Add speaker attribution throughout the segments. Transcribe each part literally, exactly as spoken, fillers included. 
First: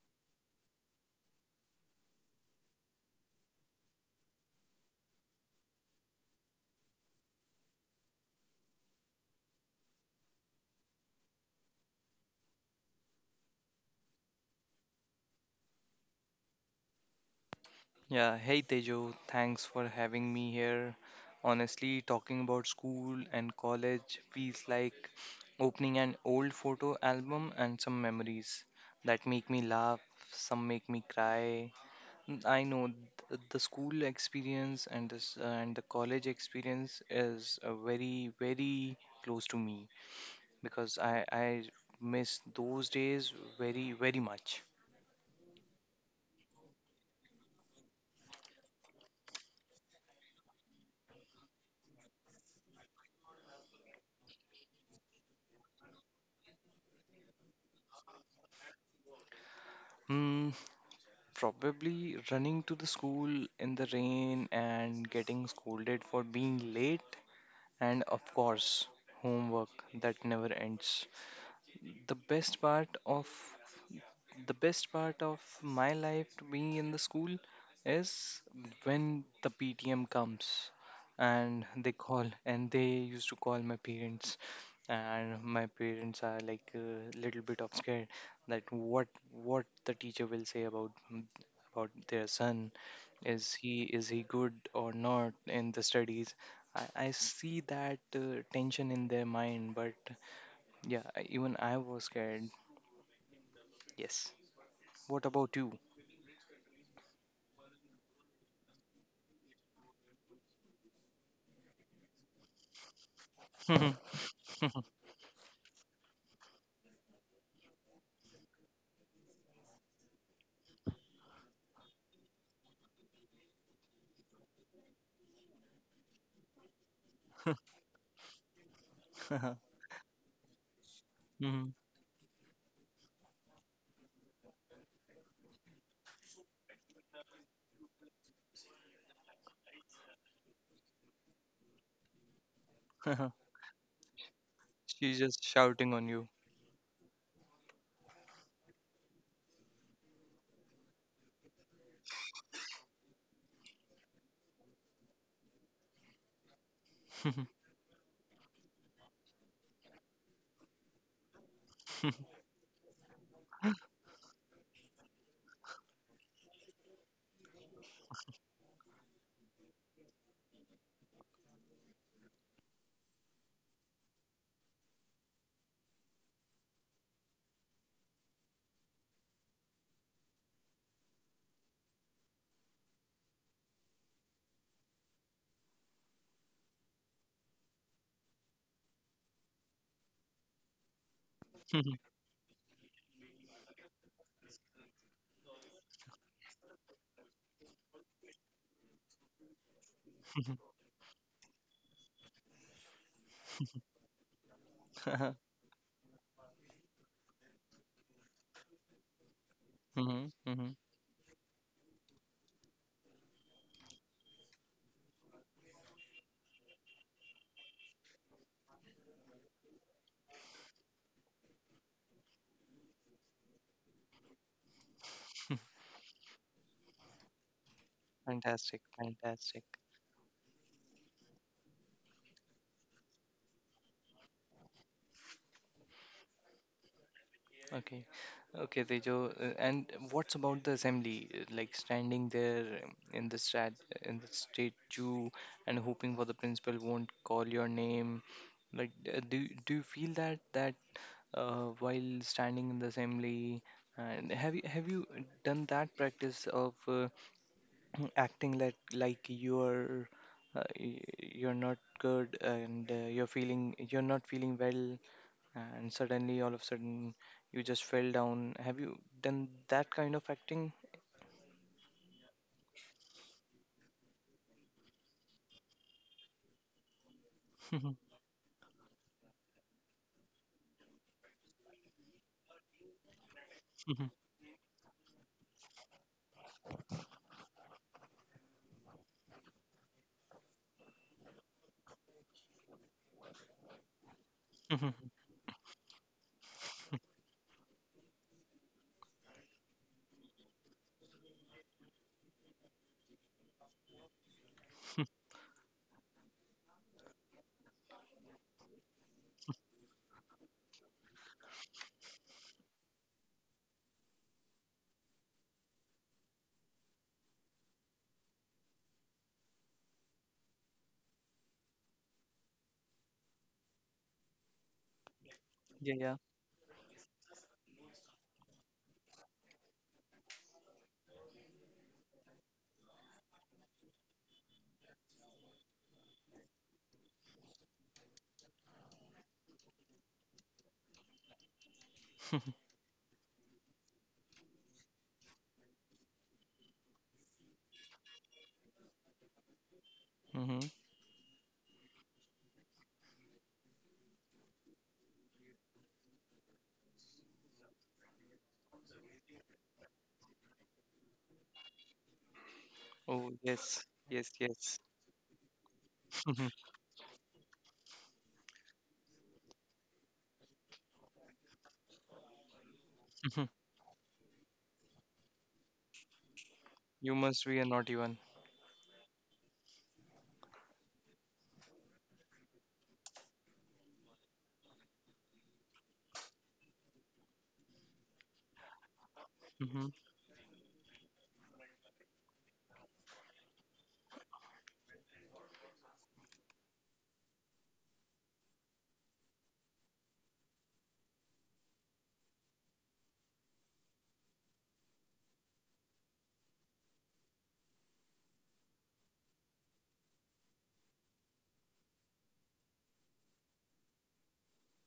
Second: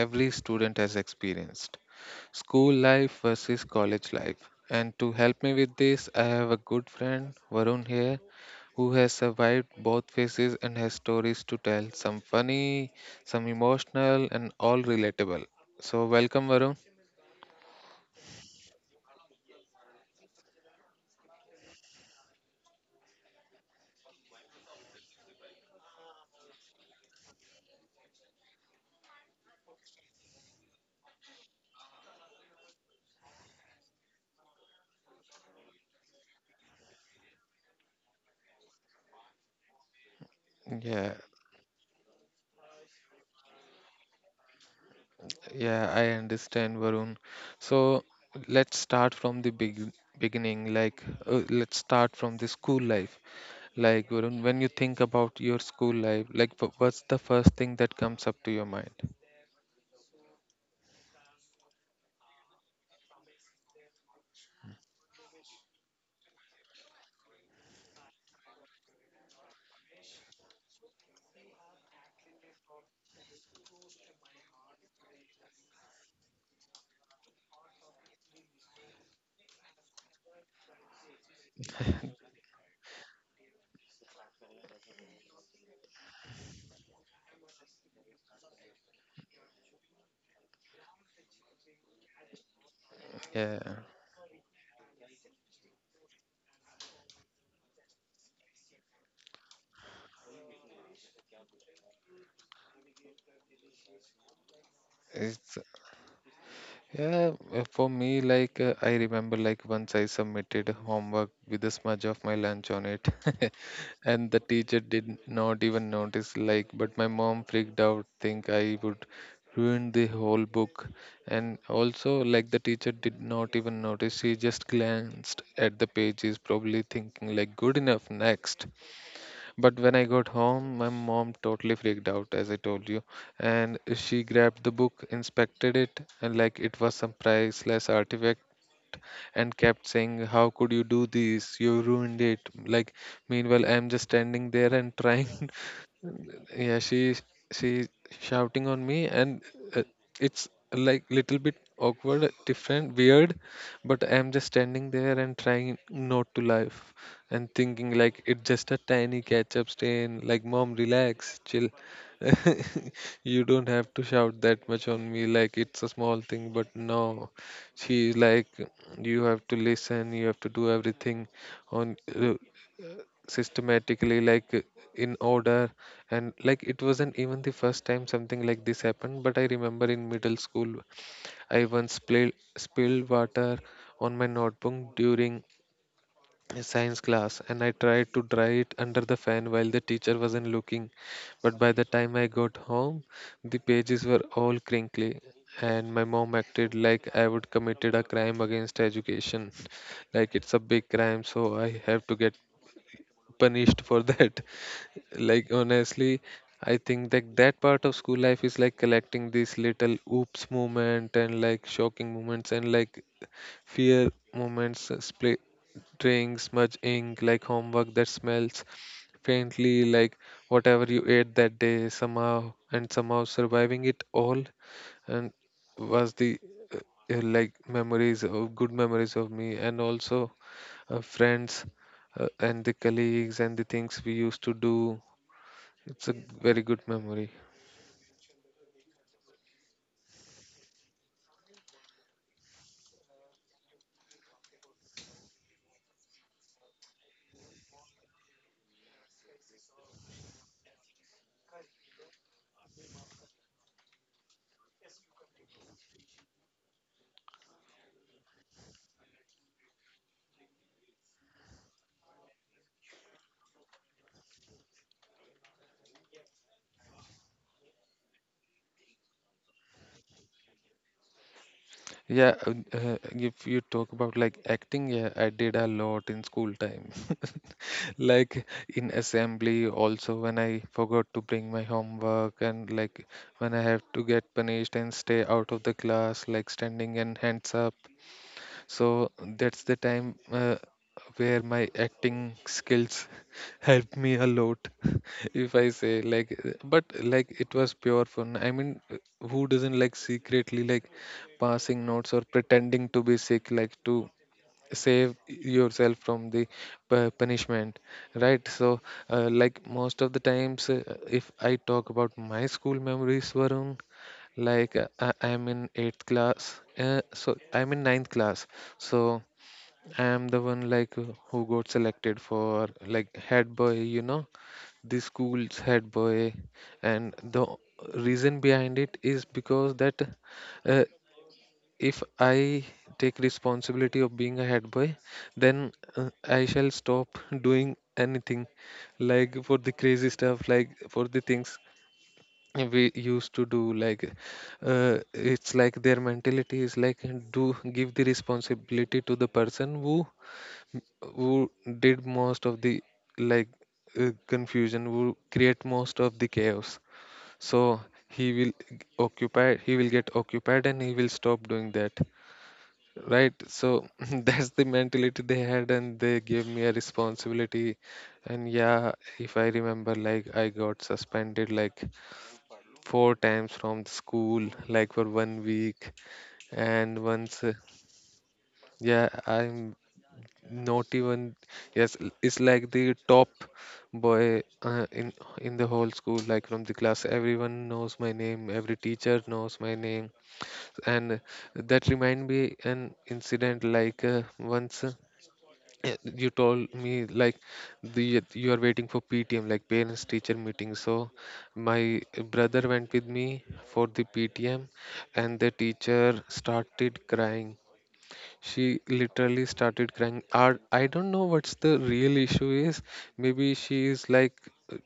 Speaker 1: every student has experienced: school life versus college life. And to help me with this, I have a good friend, Varun, here, who has survived both phases and has stories to tell, some funny, some emotional, and all relatable. So, welcome, Varun.
Speaker 2: Yeah, hey Tejo, thanks for having me here. Honestly, talking about school and college feels like opening an old photo album and some memories that make me laugh, some make me cry. N- I know th- the school experience and this uh, and the college experience is uh, very very close to me because
Speaker 1: Yeah,
Speaker 2: I I miss those days very very much.
Speaker 1: Yeah, I understand, Varun. So let's start from the big beginning. Like, uh, let's start from the school life. Like, Varun, when you think about your school life, like, wh- what's the first thing that comes up to your mind?
Speaker 2: Hmm, probably running to the school in the rain and getting scolded for being late, and of course, homework that never ends. The best part of the best part of my life to be in the school is when the P T M comes and they call and they used to call my parents, and my parents are like a little bit of scared that what what the teacher will say about about their son, is
Speaker 1: Yeah,
Speaker 2: he is he good or not in the studies. I, I see that uh, tension in their mind, but yeah, even I was scared. Yes, what about
Speaker 1: it's
Speaker 2: you?
Speaker 1: Yeah, uh, for me, like uh, I remember, like once I submitted homework with a smudge of my lunch on it, and the teacher did not even notice. Like, but my mom freaked out, think I would ruin the whole book, and also like the teacher did not even notice. She just glanced at the pages, probably thinking like, "Good enough, next." But when I got home, my mom
Speaker 2: Mhm.
Speaker 1: totally freaked out, as I told you, and she grabbed the book, inspected it, and like it was some priceless artifact, and kept saying, "How could you do this? You ruined it." Like, meanwhile, I'm just standing there and
Speaker 2: She's just
Speaker 1: trying,
Speaker 2: shouting on you.
Speaker 1: yeah, she's she's shouting on me, and uh, it's like little bit awkward, different, weird, but I'm just standing there and trying not to laugh, and thinking like, it's just a tiny ketchup stain. Like, mom, relax, chill. You don't have to shout that much on me, like it's a small thing. But no, she's like, you have to listen, you have to do everything on, uh, systematically, like uh, in order. And like, it wasn't even the first time something like this happened, but I remember in middle school I once spilled spilled water on my notebook during a science class, and I tried to dry it under the fan while the teacher wasn't looking. But by the time I got home, the pages were all crinkly, and my mom acted like I would committed a crime against education. Like it's a big crime, so I have to get punished for that.
Speaker 2: Mhm.
Speaker 1: Like, honestly, I think that that part of school life is like collecting these little oops
Speaker 2: Mhm.
Speaker 1: moment, and like shocking moments, and like fear moments, uh, spray drinks, smudge ink, like homework that smells faintly like whatever you ate that day, somehow and somehow surviving it all, and was the, uh, uh, like memories of, good
Speaker 2: Fantastic,
Speaker 1: memories of me,
Speaker 2: fantastic.
Speaker 1: and also uh, friends, uh, and the colleagues, and the things we used to do. It's a very good memory.
Speaker 2: Okay, okay, Tejo. uh, And what's about the assembly? uh, Like standing there um, in the stat, in the state queue and hoping for the principal won't call your name. Like, uh, do do you feel that that uh, while standing in the assembly? And have you have you done that practice of uh, acting like like you're uh, y- you're not good and uh, you're feeling you're not feeling well, and suddenly all of a sudden you just fell down? Have you done that kind of acting?
Speaker 1: Yeah, uh, uh, if you talk about like acting, yeah, I did a lot in school time. Like in assembly, also when I forgot to bring my homework, and like when I have
Speaker 2: Mhm,
Speaker 1: to
Speaker 2: mhm,
Speaker 1: get punished and stay out of the class, like standing and hands up. So that's the time uh, where my acting skills helped me a lot,
Speaker 2: mhm.
Speaker 1: if I say like. uh, But like, it was pure fun. I mean, uh, who doesn't like secretly like passing notes or pretending to be sick, like to save yourself from the pu- punishment, right? So uh, like most of the times, uh, if I talk about my school memories, Varun, like uh, I- I'm in eighth class, uh, so I'm in ninth class. So I'm the one, like, who who got selected for like head boy, you know, the school's head
Speaker 2: Yeah, yeah.
Speaker 1: boy. And the reason behind it is because that, uh, if I take responsibility of being a head boy, then uh, I shall stop doing anything like, for the crazy stuff, like for the things we used to do. Like, uh, it's like their mentality is like, uh, do give the responsibility to the person who
Speaker 2: Mm-hmm.
Speaker 1: who did most of the like, uh, confusion, who create most of the chaos. So he will g- occupy, he will get occupied, and he will stop doing that,
Speaker 2: Oh
Speaker 1: right?
Speaker 2: yes,
Speaker 1: So
Speaker 2: yes,
Speaker 1: that's
Speaker 2: yes.
Speaker 1: the mentality they had, and they gave
Speaker 2: Mhm,
Speaker 1: me a responsibility. And yeah, if I remember, like I got suspended like four
Speaker 2: mhm.
Speaker 1: times from the school, like for one week. And
Speaker 2: You
Speaker 1: once,
Speaker 2: must
Speaker 1: uh,
Speaker 2: be a naughty one.
Speaker 1: yeah, I'm not even, yes, l- it's like the top boy uh, in in the whole school, like from the class. Everyone knows my name, every teacher knows my
Speaker 2: Mm-hmm.
Speaker 1: name. And that remind me an incident like, uh, once. Yeah, you told me like, the, you are waiting for P T M, like parents teacher meeting. So my brother went with me for the P T M, and the teacher started crying. She literally started crying. Ar- I don't know what's the real issue is. Maybe she is like, uh,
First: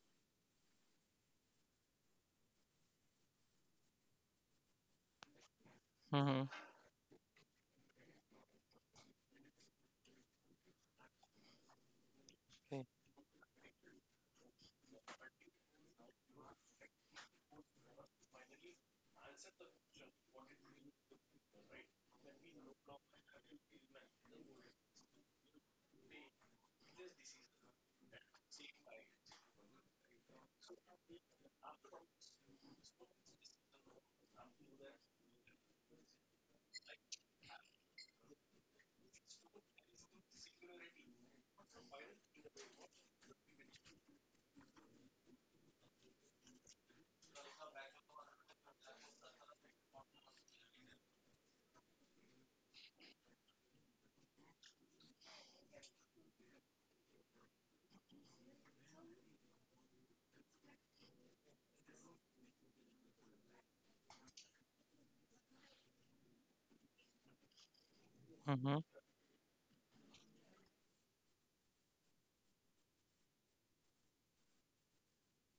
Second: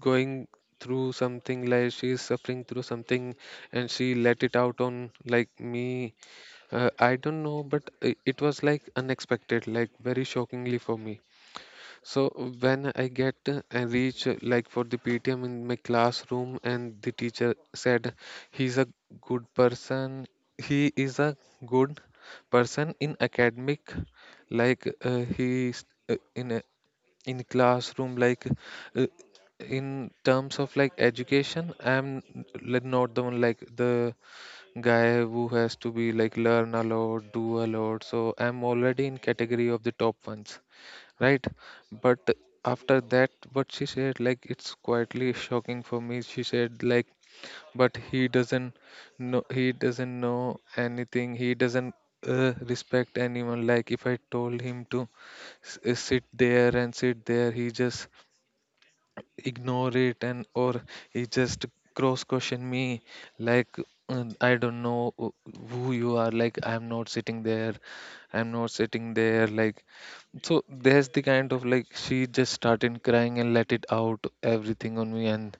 Speaker 1: going through something, like she is suffering through something, and she let it out on like me.
Speaker 2: Mm-hmm.
Speaker 1: uh, I don't know, but it, it was like unexpected, like very shockingly for me. So
Speaker 2: Okay.
Speaker 1: when I get, uh, I reach, uh, like for the P T M in my classroom, and the teacher said, he's a good person, he is a good person in academic, like uh, he is, uh, in a, in classroom, like uh, in terms of like education, I'm n- like, not the one, like the guy who has to be like learn a lot, do a lot, so I'm already in category of the top ones, right? But after that what she said, like it's quietly shocking for me. She said like, but he doesn't know, he doesn't know anything, he doesn't uh, respect anyone, like if I told him to s- uh, sit there and sit there, he just ignore it, and or he just cross question me, like, uh, I don't know wh- who you are. Like, I'm not sitting there, I'm not
Speaker 2: Mm-hmm.
Speaker 1: sitting there, like. So there's the kind of like, she just started crying and let it out everything on me. And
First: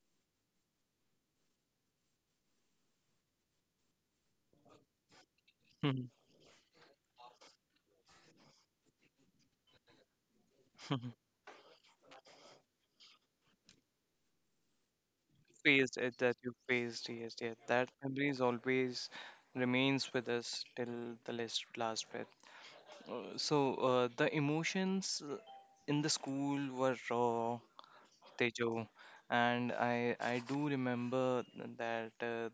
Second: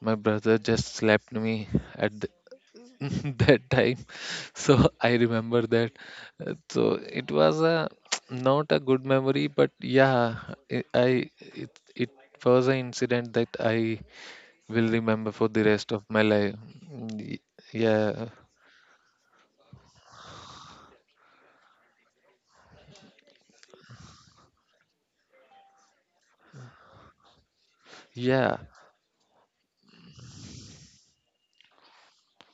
Speaker 1: my brother just slapped me at the that time. So I remember that.
Speaker 2: Mm-hmm.
Speaker 1: Uh, so it was a not a good memory, but yeah, i I- it, it was an incident that I will remember for the rest
Speaker 2: Phased
Speaker 1: of
Speaker 2: it
Speaker 1: my
Speaker 2: that
Speaker 1: life.
Speaker 2: you phased,
Speaker 1: Mm,
Speaker 2: yes,
Speaker 1: y-
Speaker 2: yes. That
Speaker 1: yeah,
Speaker 2: memory is always remains with us till the last last breath. Uh, so uh, the emotions uh, in the school were raw,
Speaker 1: yeah,
Speaker 2: Tejo, and I I do remember that uh,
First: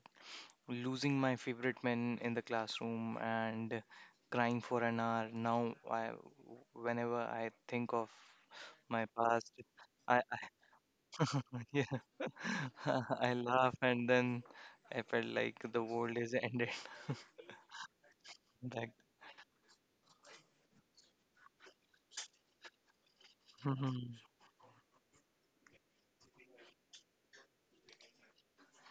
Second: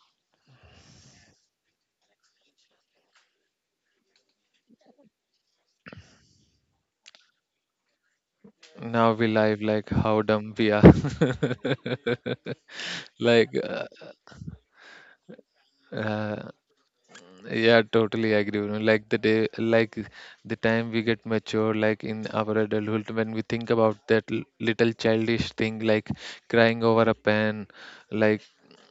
Speaker 2: losing my favorite man in the classroom and crying for an hour. Now I whenever I think of my
Speaker 1: now we
Speaker 2: past,
Speaker 1: live like how
Speaker 2: I
Speaker 1: dumb we are.
Speaker 2: yeah I
Speaker 1: Like,
Speaker 2: laugh,
Speaker 1: uh,
Speaker 2: and then I felt like the world is
Speaker 1: uh,
Speaker 2: ended.
Speaker 1: yeah, totally agree. You know,
Speaker 2: Like.
Speaker 1: like the day, like the time we get mature, like in our adulthood, when we think about that l- little childish thing, like crying over a pen, like,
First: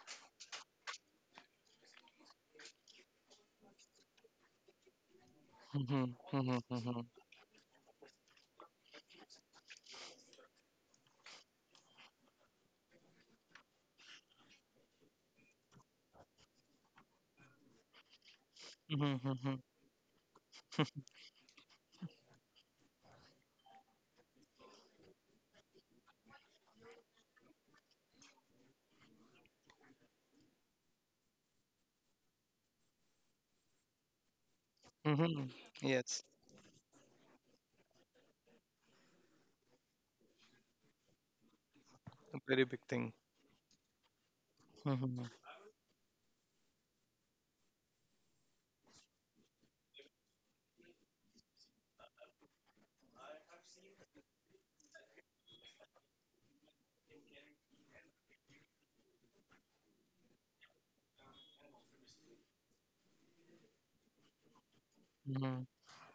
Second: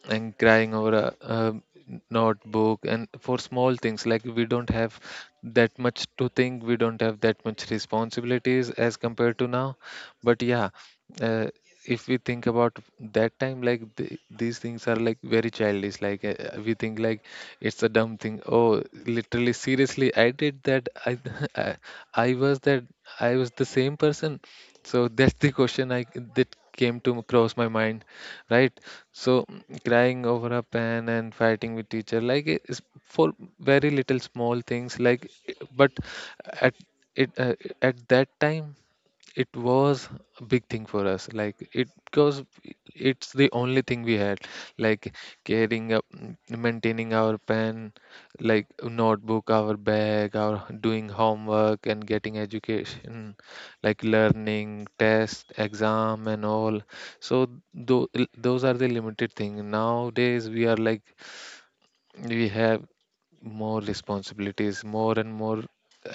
Speaker 1: and crying over a, um notebook, and for small things, like we don't have that
Speaker 2: Mhm,
Speaker 1: much to
Speaker 2: mhm,
Speaker 1: think, we
Speaker 2: mhm,
Speaker 1: don't
Speaker 2: mhm,
Speaker 1: have that much responsibilities as compared to now. But yeah. uh, if we think about that time, like, the, these things are like very childish. Like uh, uh, we think like it's a dumb thing. Oh,
Speaker 2: mhm,
Speaker 1: literally,
Speaker 2: mhm,
Speaker 1: seriously, I did that? I i, I was that, I was the same person. So that's the question I, that came to cross my mind, right? So, mm, crying over a pen and fighting with teacher, like it is for very little small things, like
Speaker 2: mhm.
Speaker 1: i- but
Speaker 2: Yes.
Speaker 1: at it uh, at that time it was a big thing for us, like it,
Speaker 2: A
Speaker 1: because
Speaker 2: very big thing.
Speaker 1: it's the only thing we had, like
Speaker 2: Hmm.
Speaker 1: carrying up, maintaining our pen, like notebook, our bag, our doing homework, and getting education, like learning, test, exam, and all. So, tho- those are the limited thing. Nowadays we are like, we have more responsibilities, more and more.
Speaker 2: Hmm.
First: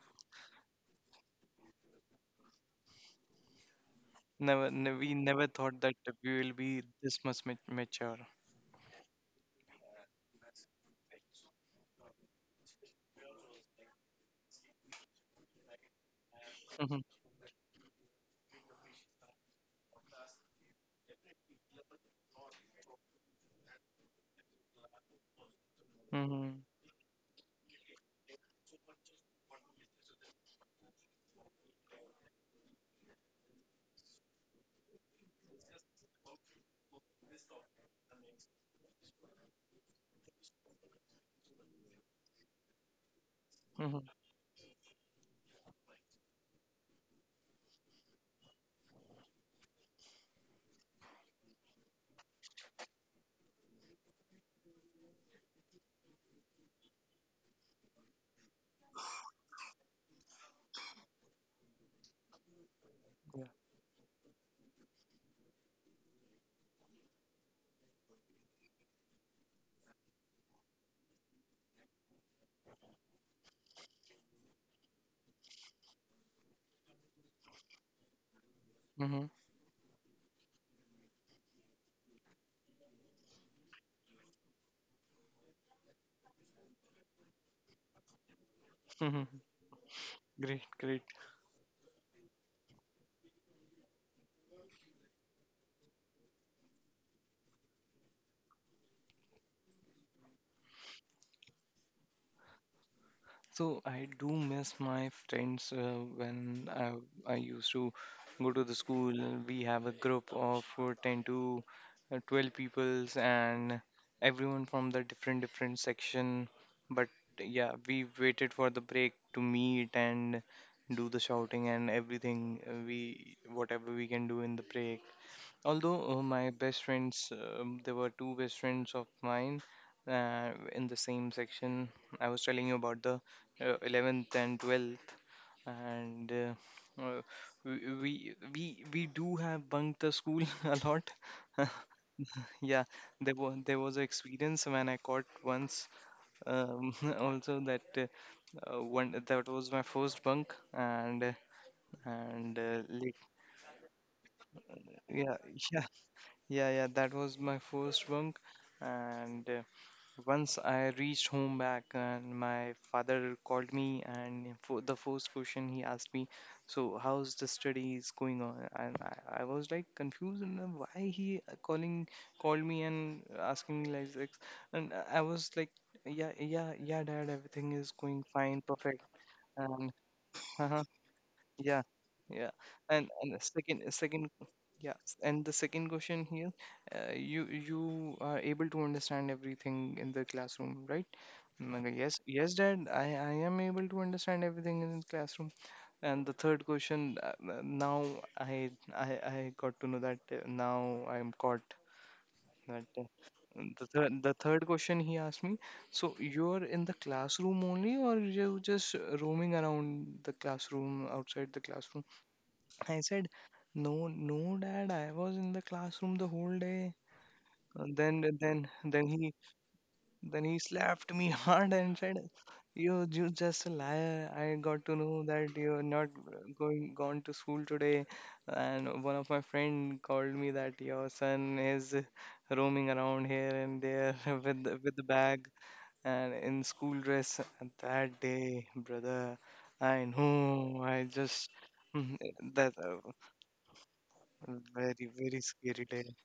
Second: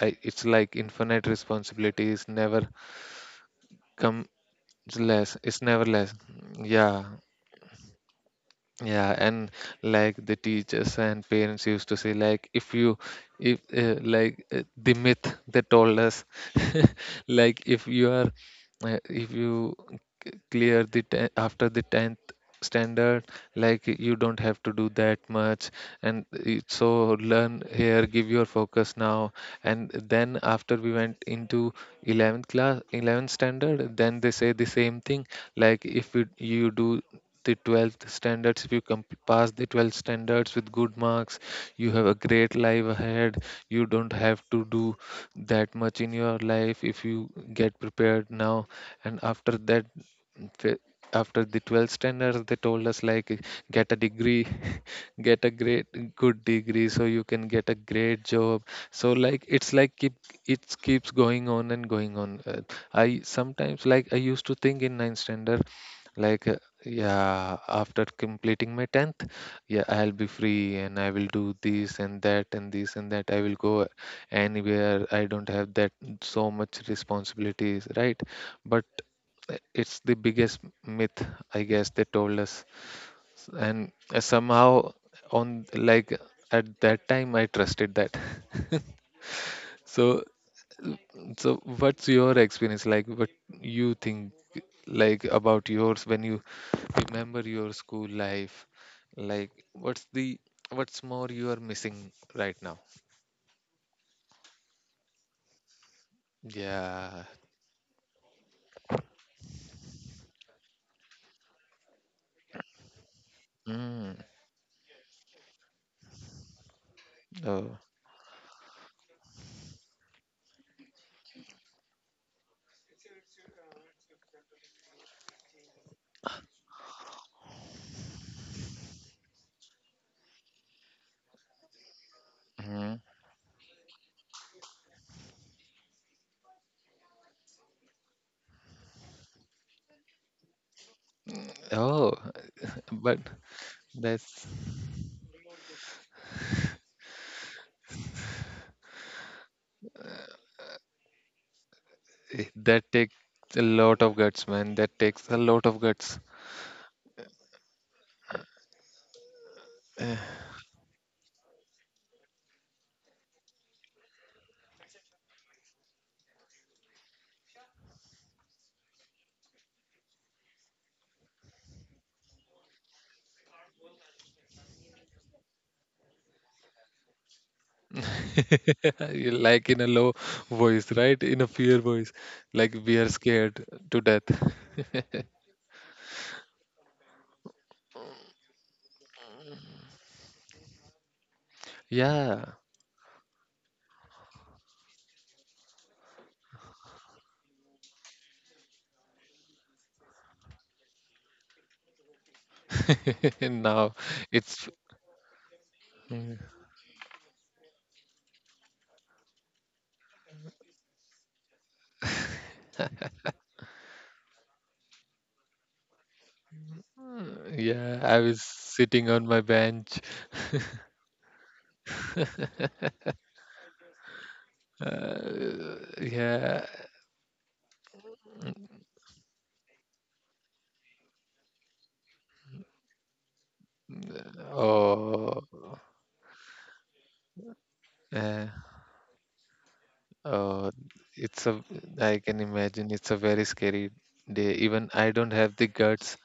Speaker 1: I, it's like infinite responsibilities, never come
Speaker 2: Never, ne,
Speaker 1: it's
Speaker 2: we
Speaker 1: less.
Speaker 2: never
Speaker 1: It's
Speaker 2: thought
Speaker 1: never
Speaker 2: that
Speaker 1: less.
Speaker 2: we will be
Speaker 1: Yeah.
Speaker 2: this much mat mature.
Speaker 1: Yeah, and like the teachers and parents used to say, like if you, if uh, like uh, the myth they told us,
Speaker 2: Hmm.
Speaker 1: like if you are, uh, if you c- clear the te- after the tenth standard, like you don't have to do that much, and
Speaker 2: Hmm.
Speaker 1: it, so learn here, give your focus now. And then after we went into eleventh class, eleventh standard, then they say the same thing, like if you, you do the twelfth standards, if you comp- pass the twelfth standards with good marks, you have a great life ahead, you
Speaker 2: Hmm.
Speaker 1: don't have to do that much in your life, if you get prepared now. And after that, fa- after the twelfth standards, they told us like, get a degree, get a great, good degree, so you can get a great job. So like, it's like keep it, keeps going on and going on. Uh, I
Speaker 2: Yeah.
Speaker 1: sometimes like, I used to think in ninth standard, like, uh, yeah, after completing my tenth, yeah, I'll be free and I will do this and that, and this and that. I will go anywhere. I don't have that so much responsibilities, right? But
Speaker 2: Hmm.
Speaker 1: uh, it's the biggest myth, I guess, they told us. S- And uh, somehow, on, like at that time, I trusted that.
Speaker 2: Hmm.
Speaker 1: So,
Speaker 2: Great, great.
Speaker 1: so what's your experience like? What you think? Like about yours when you remember your school life, like what's the, what's more you are missing right now?
Speaker 2: So I do miss my friends uh, when I,
Speaker 1: Yeah.
Speaker 2: I used to go to the school. We have a group of uh, ten to uh, twelve peoples, and
Speaker 1: mm.
Speaker 2: everyone from the different different section. But yeah,
Speaker 1: Oh.
Speaker 2: we waited for the break to meet and do the shouting and everything, uh, we whatever we can do in the break. Although uh, my best friends, um, there were two best friends of mine uh, in the same section. I was telling you
Speaker 1: mhm.
Speaker 2: about the uh, eleventh and twelfth, and uh, uh, we, we we we do have bunked the school a lot.
Speaker 1: Oh,
Speaker 2: Yeah,
Speaker 1: but
Speaker 2: there was there was an
Speaker 1: that's
Speaker 2: experience when I caught once. Um, also that uh, uh, one that was my first bunk, and uh,
Speaker 1: eh,
Speaker 2: and uh,
Speaker 1: that
Speaker 2: like
Speaker 1: takes a lot of guts man, that takes
Speaker 2: yeah
Speaker 1: a lot of
Speaker 2: yeah.
Speaker 1: guts.
Speaker 2: Yeah, yeah, that was my first bunk. And uh, once I reached home back, and my father called me, and for the first question he asked me, "So how's the studies going on?" And I, I was like confused, and uh, why he uh, calling called me and asking me like this. And I I was like, "Yeah, yeah, yeah, Dad, everything is going fine, perfect."
Speaker 1: You like in
Speaker 2: And
Speaker 1: a low voice right, in a fear
Speaker 2: yeah,
Speaker 1: voice,
Speaker 2: yeah.
Speaker 1: like we
Speaker 2: And
Speaker 1: are
Speaker 2: and the
Speaker 1: scared
Speaker 2: second
Speaker 1: to
Speaker 2: second
Speaker 1: death.
Speaker 2: yeah, and the second question here, uh, you you are able to understand everything in the classroom, right? Mm, okay. Yes,
Speaker 1: Yeah.
Speaker 2: yes, Dad. I I am able to understand everything in the classroom. And the third question, uh, uh, now I I I got to know that uh, now I am caught that. uh, The
Speaker 1: Now
Speaker 2: third, the third
Speaker 1: it's,
Speaker 2: question he asked me, so you're in the classroom only, or you're just roaming around the classroom, outside the classroom? I said, "No, no, Dad, I was in the classroom the whole day." And
Speaker 1: yeah, I
Speaker 2: then,
Speaker 1: was
Speaker 2: then, then
Speaker 1: sitting on
Speaker 2: he,
Speaker 1: my bench.
Speaker 2: then he slapped me hard and said, "You, you just a liar. I got to know that
Speaker 1: Uh,
Speaker 2: you're not
Speaker 1: yeah.
Speaker 2: going gone to school today." And one of my friend called me that your son is roaming around here and there with the- with the
Speaker 1: Oh,
Speaker 2: bag and in school dress. And that
Speaker 1: eh,
Speaker 2: day, brother, I
Speaker 1: oh,
Speaker 2: know. I
Speaker 1: it's
Speaker 2: just.
Speaker 1: a, I can
Speaker 2: That
Speaker 1: imagine
Speaker 2: uh,
Speaker 1: it's a very scary day. Even
Speaker 2: very,
Speaker 1: I don't
Speaker 2: very
Speaker 1: have the
Speaker 2: scary day.
Speaker 1: guts.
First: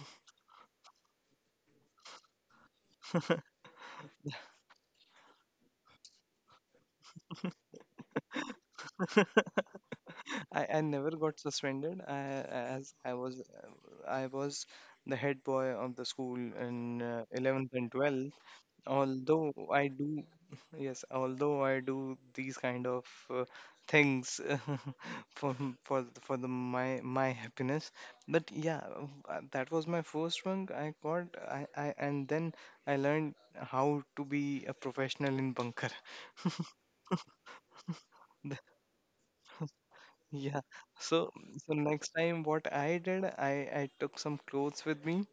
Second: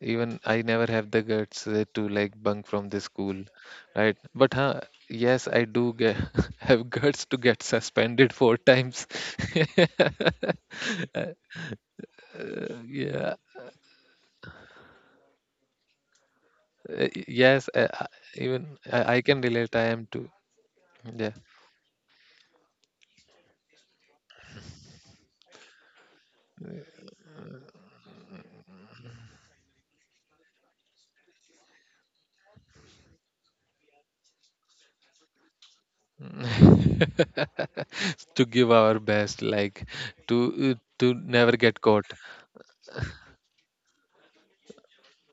Speaker 1: Even I never have the guts uh, to like bunk from the school, right? But huh, yes, I do get have guts to get suspended four times.
Speaker 2: I, I never got suspended. I
Speaker 1: Uh,
Speaker 2: as I
Speaker 1: yeah.
Speaker 2: was I was the head boy of the school in
Speaker 1: Uh,
Speaker 2: uh,
Speaker 1: Yes,
Speaker 2: eleventh
Speaker 1: uh,
Speaker 2: and
Speaker 1: uh,
Speaker 2: twelfth.
Speaker 1: even I, I can
Speaker 2: Although
Speaker 1: relate. I
Speaker 2: I
Speaker 1: am
Speaker 2: do,
Speaker 1: too.
Speaker 2: yes,
Speaker 1: Yeah.
Speaker 2: although I do these kind of uh, things for for for the my my happiness. But yeah, uh, that was my first bunk I got. I, I and then I learned how to be a professional in bunker.
Speaker 1: To give our best, like
Speaker 2: Yeah.
Speaker 1: to to
Speaker 2: So
Speaker 1: never
Speaker 2: so
Speaker 1: get caught.
Speaker 2: next time what I did, I I took some clothes with me,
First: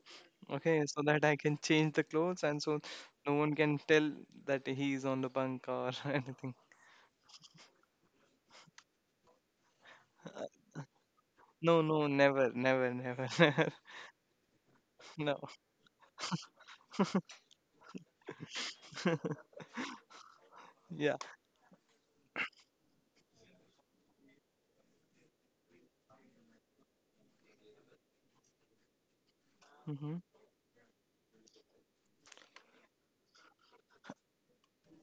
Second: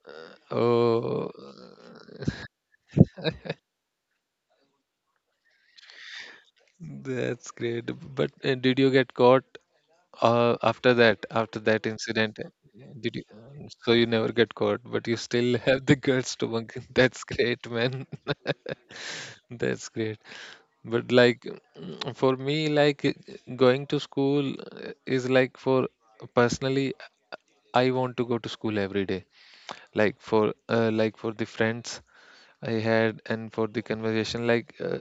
Speaker 2: okay, so that
Speaker 1: Oh,
Speaker 2: I can change the clothes and so no one can tell that he's on the bunk or anything.
Speaker 1: that's great. But uh, did you get caught uh, after that? After
Speaker 2: No,
Speaker 1: that
Speaker 2: no,
Speaker 1: incident, uh,
Speaker 2: never, never,
Speaker 1: did you?
Speaker 2: never, never.
Speaker 1: So you never get caught, but you
Speaker 2: No.
Speaker 1: still have the guts to bunk. That's great, man. That's great. But
Speaker 2: Yeah.
Speaker 1: like mm, for me, like uh, going to school uh, is like for personally, I want to go to school every day.
Speaker 2: Mm-hmm.
Speaker 1: Like for uh, like for the friends I had and for the conversation, like uh,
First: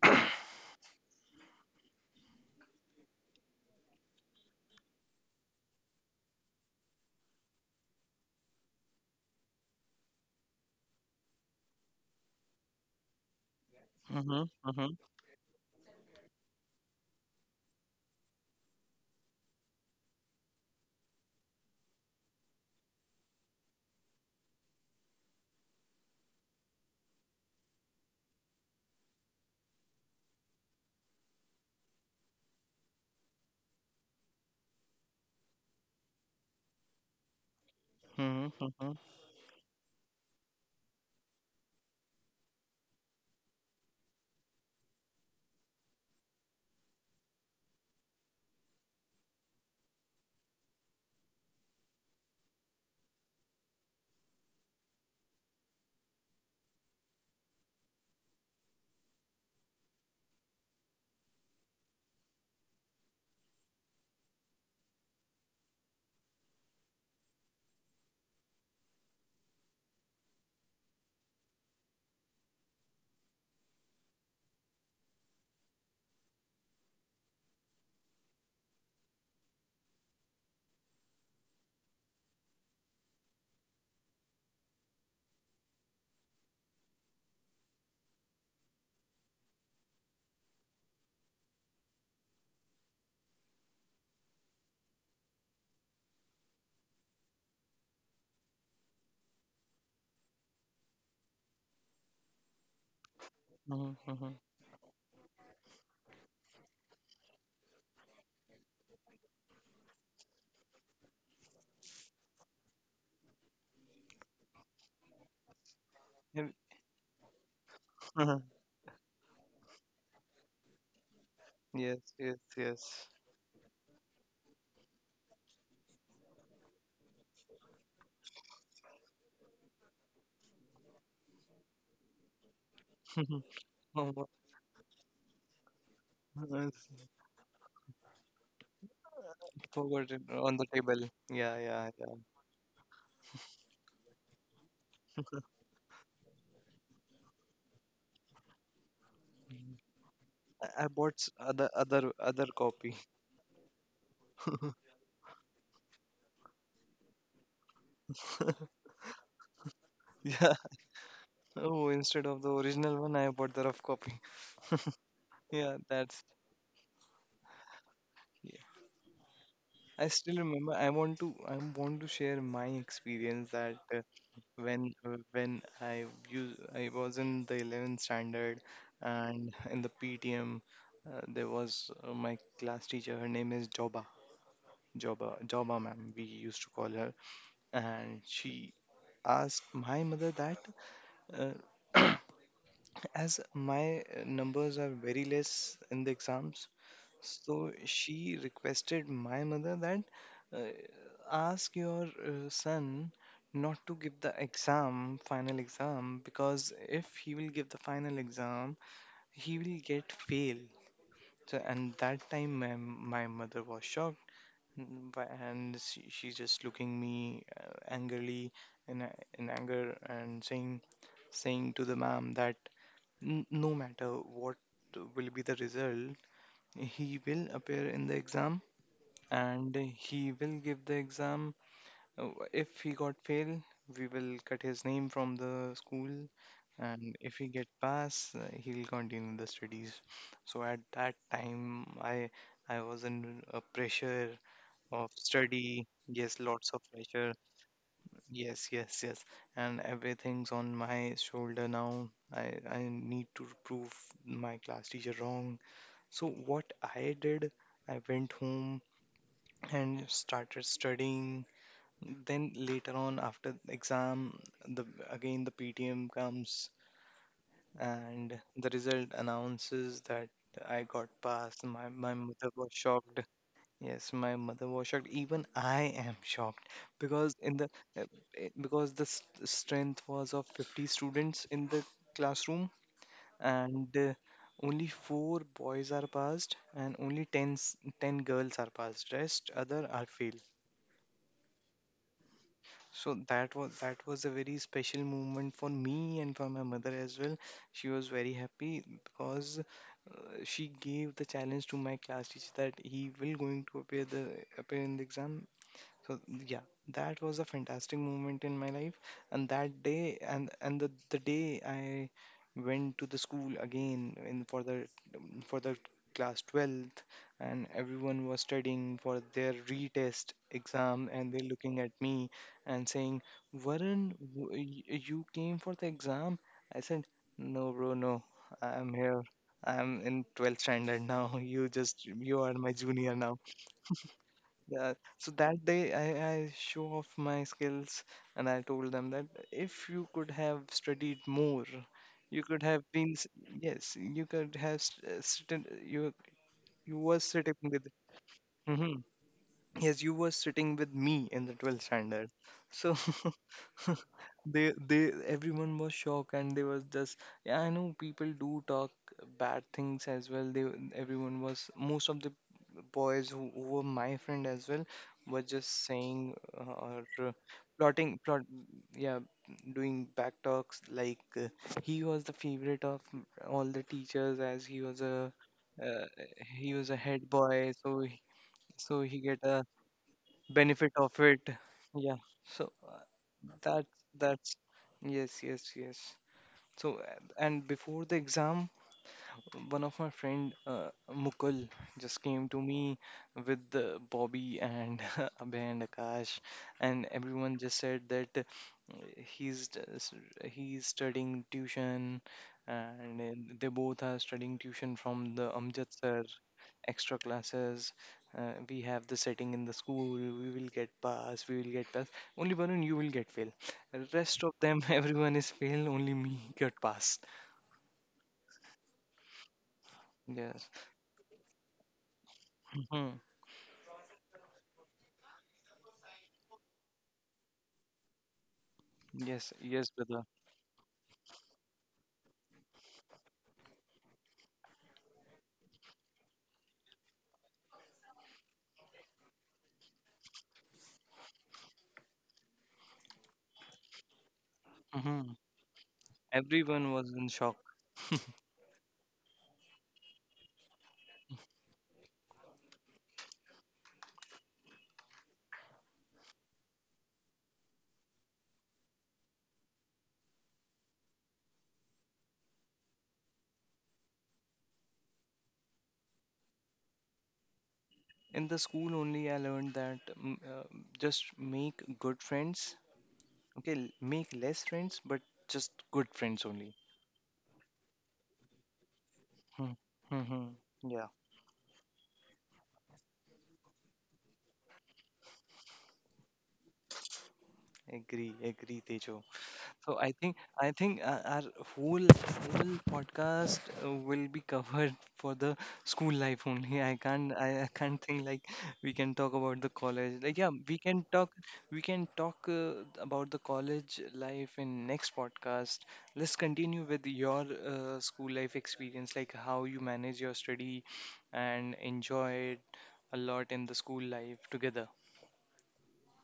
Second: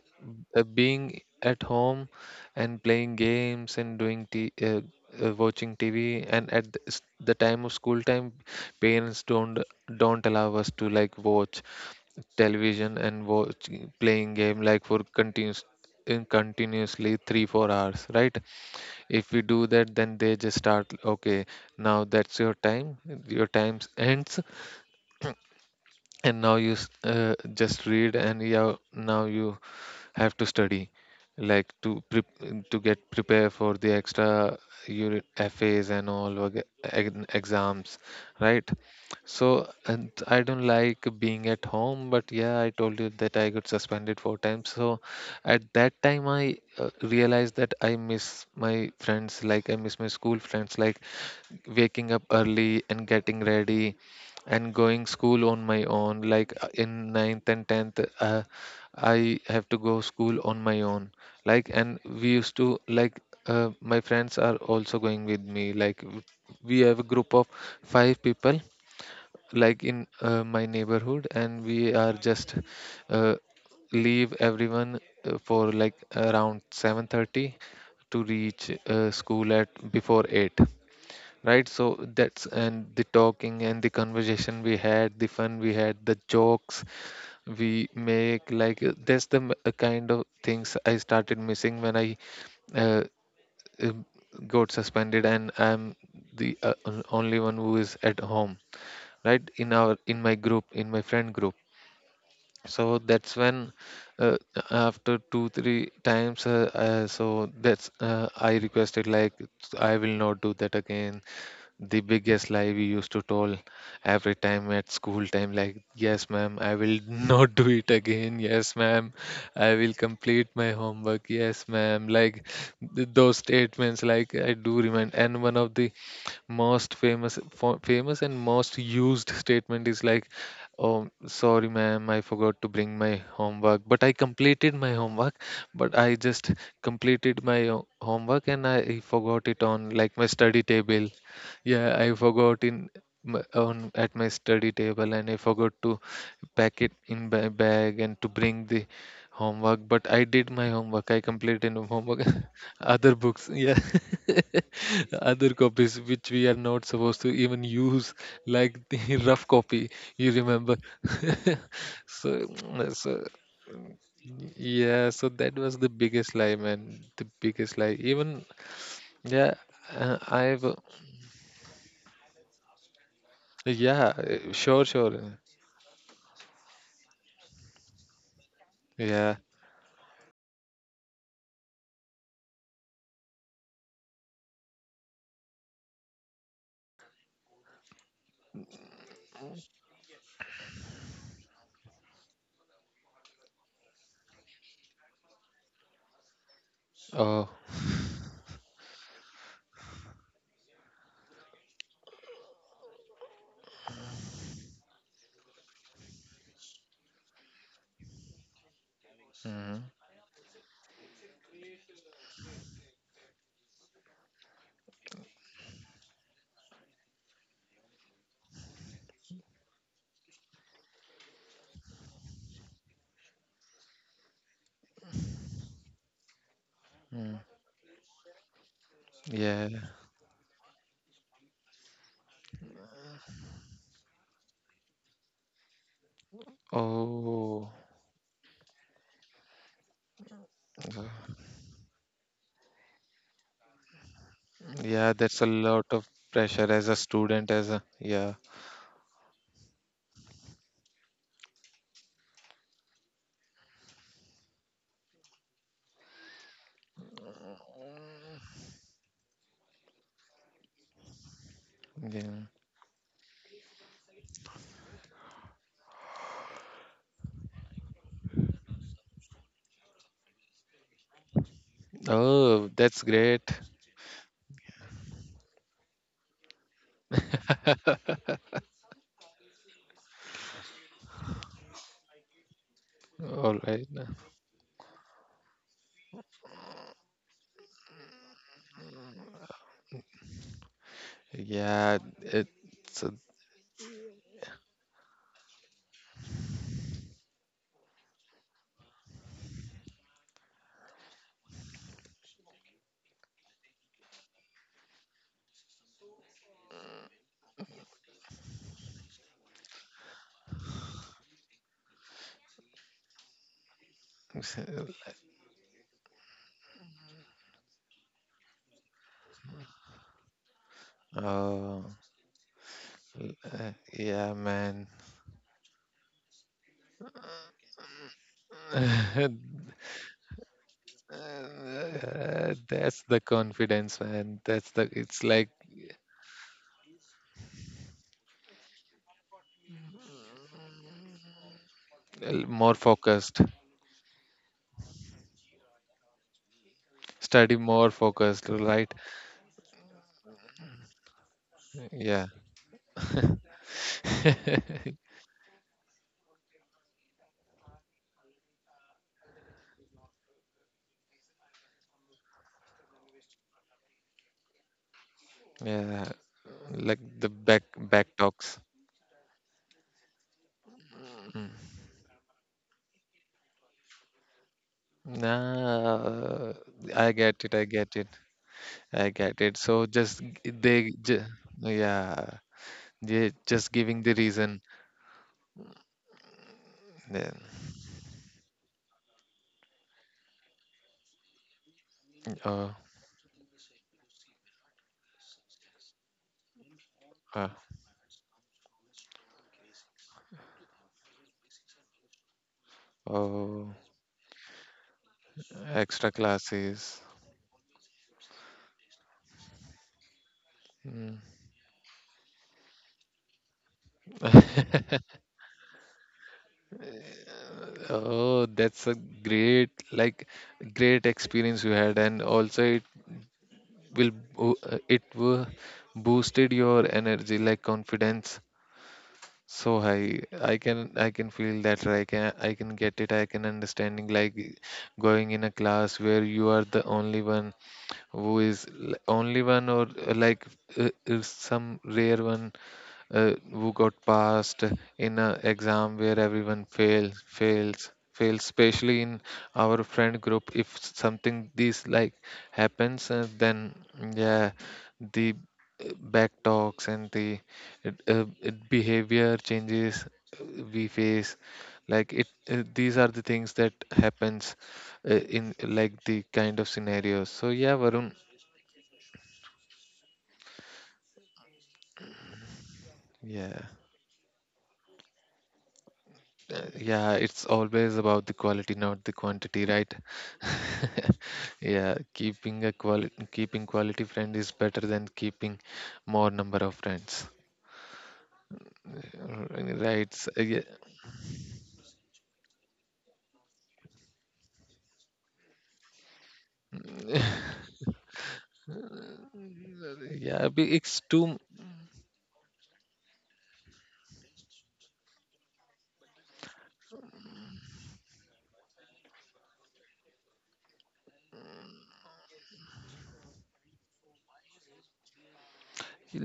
Speaker 1: uh, being at home and playing games and doing t- uh, uh, watching T V, and at the, s- the time of school time parents don't don't allow us to like watch television and watch playing
Speaker 2: Mm-hmm.
Speaker 1: game like
Speaker 2: Mm-hmm.
Speaker 1: for continuous in continuously three four hours, right? If we do that, then they just start, okay, now that's your time, your time ends, and now you s- uh, just read, and yeah, now you have to study, like to pre to get prepare for the extra unit F As and all wag- eg- exams, right?
Speaker 2: Mm-hmm.
Speaker 1: So, and I don't like being at home, but yeah, I told you that I got suspended four times. So at that time, I uh, realized that I miss my friends, like I miss my school friends, like waking up early and getting ready and going school on my own, like uh, in ninth and tenth. Uh, I have to go school on my own, like, and we used to like, uh, my friends are also going with me, like w- we have a group of five people like in uh, my neighborhood, and we are just uh, leave everyone uh, for like around seven thirty to reach uh, school at before eight, right? So that's, and the talking and the conversation we had, the fun we had, the jokes we make, like uh, that's the m- uh, kind of things I started missing when I uh, uh, got suspended and I'm the uh, on- only one who is at home, right? In our, in my group, in my friend group. So that's when,
Speaker 2: Mm-hmm. Mm-hmm.
Speaker 1: uh, after two three times, uh, uh, so that's, uh, I requested, like I will not do that again. The biggest lie we used to tell every time at school time, like, yes
Speaker 2: Mm-hmm.
Speaker 1: ma'am, I will not do it again, yes ma'am, I will complete my homework, yes
Speaker 2: Yes,
Speaker 1: ma'am,
Speaker 2: yes,
Speaker 1: like
Speaker 2: yes.
Speaker 1: th- those statements, like I do remind. And one of the most famous fo- famous and most used statement is like, oh sorry ma'am, I forgot to bring my homework, but I
Speaker 2: Oh, what-
Speaker 1: completed my homework, but I just
Speaker 2: I
Speaker 1: completed my ho- homework and I forgot it on
Speaker 2: forgot
Speaker 1: like
Speaker 2: it
Speaker 1: my
Speaker 2: on
Speaker 1: study
Speaker 2: the table.
Speaker 1: table.
Speaker 2: Yeah, yeah,
Speaker 1: Yeah, I
Speaker 2: yeah.
Speaker 1: forgot in m- on at my study table and I forgot to pack it in my bag and to bring the homework, but I did my
Speaker 2: I I
Speaker 1: homework,
Speaker 2: bought
Speaker 1: I
Speaker 2: s- other
Speaker 1: completed my
Speaker 2: other
Speaker 1: homework.
Speaker 2: other copy.
Speaker 1: Other books, yeah. Other copies which we are not supposed to even use, like the rough copy, you
Speaker 2: Yeah.
Speaker 1: remember.
Speaker 2: Oh, instead of
Speaker 1: so,
Speaker 2: the original one,
Speaker 1: so
Speaker 2: I bought the rough copy.
Speaker 1: yeah, so that was
Speaker 2: Yeah,
Speaker 1: the
Speaker 2: that's
Speaker 1: biggest lie, man. The biggest lie. Even
Speaker 2: yeah.
Speaker 1: yeah,
Speaker 2: I
Speaker 1: uh,
Speaker 2: still
Speaker 1: I've
Speaker 2: remember. I want to. I want to share my experience that uh,
Speaker 1: yeah, uh, sure,
Speaker 2: when uh,
Speaker 1: sure.
Speaker 2: when I use I was in the eleventh standard,
Speaker 1: Yeah.
Speaker 2: and in the P T M, uh, there was uh, my class teacher. Her name is Joba. Joba Joba ma'am, we used to call her, and she asked my mother that uh, as my uh, numbers are very less in the exams.
Speaker 1: Oh.
Speaker 2: So she requested my mother that uh, ask your uh, son not to give the exam, final exam, because if he will give the final exam, he will
Speaker 1: mhm,
Speaker 2: get fail. So, and that time my, my mother was shocked, mm, by- and she, she just looking me uh, angrily in, a- in anger and saying saying to the ma'am that "N- No matter what will be the result, he
Speaker 1: mm.
Speaker 2: will appear in the exam
Speaker 1: Yeah.
Speaker 2: and he will give the exam. Uh, If he got fail, we will cut his name from the school, and if he get
Speaker 1: Oh.
Speaker 2: pass, uh, he'll continue the studies." So at that time, I I was in a pressure of
Speaker 1: Yeah, that's a
Speaker 2: study.
Speaker 1: lot of
Speaker 2: Yes, lots
Speaker 1: pressure
Speaker 2: of
Speaker 1: as a
Speaker 2: pressure.
Speaker 1: student, as a, yeah.
Speaker 2: Yes, yes, yes, and everything's on my shoulder now. I I need to prove my class teacher wrong. So what I did, I went home and started studying.
Speaker 1: Yeah.
Speaker 2: Then later on, after the exam, the again the P T M comes, and the result announces that I got passed. My my mother
Speaker 1: Oh,
Speaker 2: was
Speaker 1: that's
Speaker 2: shocked.
Speaker 1: great.
Speaker 2: Yes, my mother was shocked. Even I am shocked because in the uh, eh, because the s- strength was of fifty students in the classroom,
Speaker 1: All right.
Speaker 2: and
Speaker 1: Nah.
Speaker 2: uh, only four boys are passed and only ten, s- ten girls are passed. Rest other are fail.
Speaker 1: Yeah, it's a,
Speaker 2: So that was that was a very special moment for me and for my mother as well. She was very happy because uh, she gave the challenge to my class teacher that he will going to appear the appear in the exam, so yeah, that was a fantastic moment in my life. And that day, and and the, the day I went to the school again in for the um, for the class twelfth, and everyone was studying for their retest exam, and they're looking at
Speaker 1: oh,
Speaker 2: me and saying,
Speaker 1: uh,
Speaker 2: "Varun,
Speaker 1: yeah,
Speaker 2: w-
Speaker 1: man.
Speaker 2: y- you came for the exam?" I said, "No bro, no, I'm here. I'm in twelfth standard now. You just you are
Speaker 1: Uh,
Speaker 2: my
Speaker 1: That's
Speaker 2: junior
Speaker 1: the
Speaker 2: now."
Speaker 1: confidence, man. That's the,
Speaker 2: Yeah,
Speaker 1: it's
Speaker 2: so
Speaker 1: like
Speaker 2: that day I, I show off my skills and I told them that if you could have studied more,
Speaker 1: uh,
Speaker 2: you could
Speaker 1: more
Speaker 2: have been, s-
Speaker 1: focused,
Speaker 2: yes, you could have st- uh, sitting, you you were sitting
Speaker 1: study
Speaker 2: with,
Speaker 1: more focused, right?
Speaker 2: hmm, yes, you were sitting with me in the twelfth
Speaker 1: Yeah.
Speaker 2: standard. So They, they, everyone was shocked, and they was just. Yeah, I know people do talk bad things as well. They, everyone was. Most of the boys who, who were my friend as well were just
Speaker 1: Yeah,
Speaker 2: saying uh,
Speaker 1: like
Speaker 2: or
Speaker 1: the
Speaker 2: uh,
Speaker 1: back back
Speaker 2: plotting, plot.
Speaker 1: talks.
Speaker 2: Yeah, doing back talks like uh, he was the favorite of m- all the teachers as he was a uh,
Speaker 1: Nah,
Speaker 2: he was a
Speaker 1: I
Speaker 2: head
Speaker 1: get it. I
Speaker 2: boy,
Speaker 1: get
Speaker 2: so
Speaker 1: it.
Speaker 2: he, so
Speaker 1: I
Speaker 2: he
Speaker 1: get
Speaker 2: get
Speaker 1: it.
Speaker 2: a
Speaker 1: So just g-
Speaker 2: benefit
Speaker 1: they,
Speaker 2: of
Speaker 1: ju-
Speaker 2: it. Yeah.
Speaker 1: yeah,
Speaker 2: So uh,
Speaker 1: they just
Speaker 2: that
Speaker 1: giving the
Speaker 2: that's...
Speaker 1: reason.
Speaker 2: Yes, yes, yes. So uh,
Speaker 1: Yeah,
Speaker 2: and before the exam, one of my friend uh, Mukul just came to
Speaker 1: oh,
Speaker 2: me with uh, Bobby and Abhay and Akash, and
Speaker 1: uh,
Speaker 2: everyone just said that he's t- s- he's studying tuition, and then they
Speaker 1: oh,
Speaker 2: both are studying tuition from the Amjad
Speaker 1: extra
Speaker 2: sir.
Speaker 1: classes.
Speaker 2: Extra classes. Uh, we have the setting in the school. We will get
Speaker 1: Mm.
Speaker 2: pass, we will get pass. Only Varun, you will get fail. Rest of them, everyone is fail, only me got pass.
Speaker 1: Oh, that's a great, like,
Speaker 2: Yes.
Speaker 1: great experience you had, and also it
Speaker 2: Hmm.
Speaker 1: will bo- uh, it will boosted your energy, like confidence
Speaker 2: Yes,
Speaker 1: so
Speaker 2: yes,
Speaker 1: high.
Speaker 2: brother.
Speaker 1: I can I can feel that, right? I can I can get it. I can understanding like going in a class where you are the only one who is l- only one or uh, like uh, uh, some rare one uh, who got passed in
Speaker 2: Hmm.
Speaker 1: an exam where everyone
Speaker 2: Everyone was
Speaker 1: fails
Speaker 2: in shock.
Speaker 1: fails fails, especially in our friend group, if something this like happens, uh, then yeah, the uh, back talks and the uh, uh, behavior changes uh, we face, like it, uh, these are the things that happens uh, in like the kind of scenarios. So yeah, Varun.
Speaker 2: In the school only I learned that, mm, uh, just make good friends.
Speaker 1: Yeah.
Speaker 2: Okay, l- make less friends, but just good friends
Speaker 1: Uh,
Speaker 2: only.
Speaker 1: yeah, it's always about the quality, not the quantity,
Speaker 2: Hmm.
Speaker 1: right?
Speaker 2: Hmm. Hmm. Yeah,
Speaker 1: Yeah, keeping a quali keeping quality friend is better than keeping more number of friends.
Speaker 2: agree, agree, Tejo.
Speaker 1: R-
Speaker 2: So
Speaker 1: Right.
Speaker 2: I
Speaker 1: s-
Speaker 2: think
Speaker 1: Yeah,
Speaker 2: I think uh, our whole whole podcast uh, will be covered for the school life only. I can't I, I can't think like we can talk about the college. Like
Speaker 1: yeah,
Speaker 2: yeah,
Speaker 1: be-
Speaker 2: we
Speaker 1: it's
Speaker 2: can talk,
Speaker 1: too
Speaker 2: we can talk uh, about the college life in next podcast. Let's continue with your uh, school life experience, like how you manage your study and enjoy it a lot in the school life together.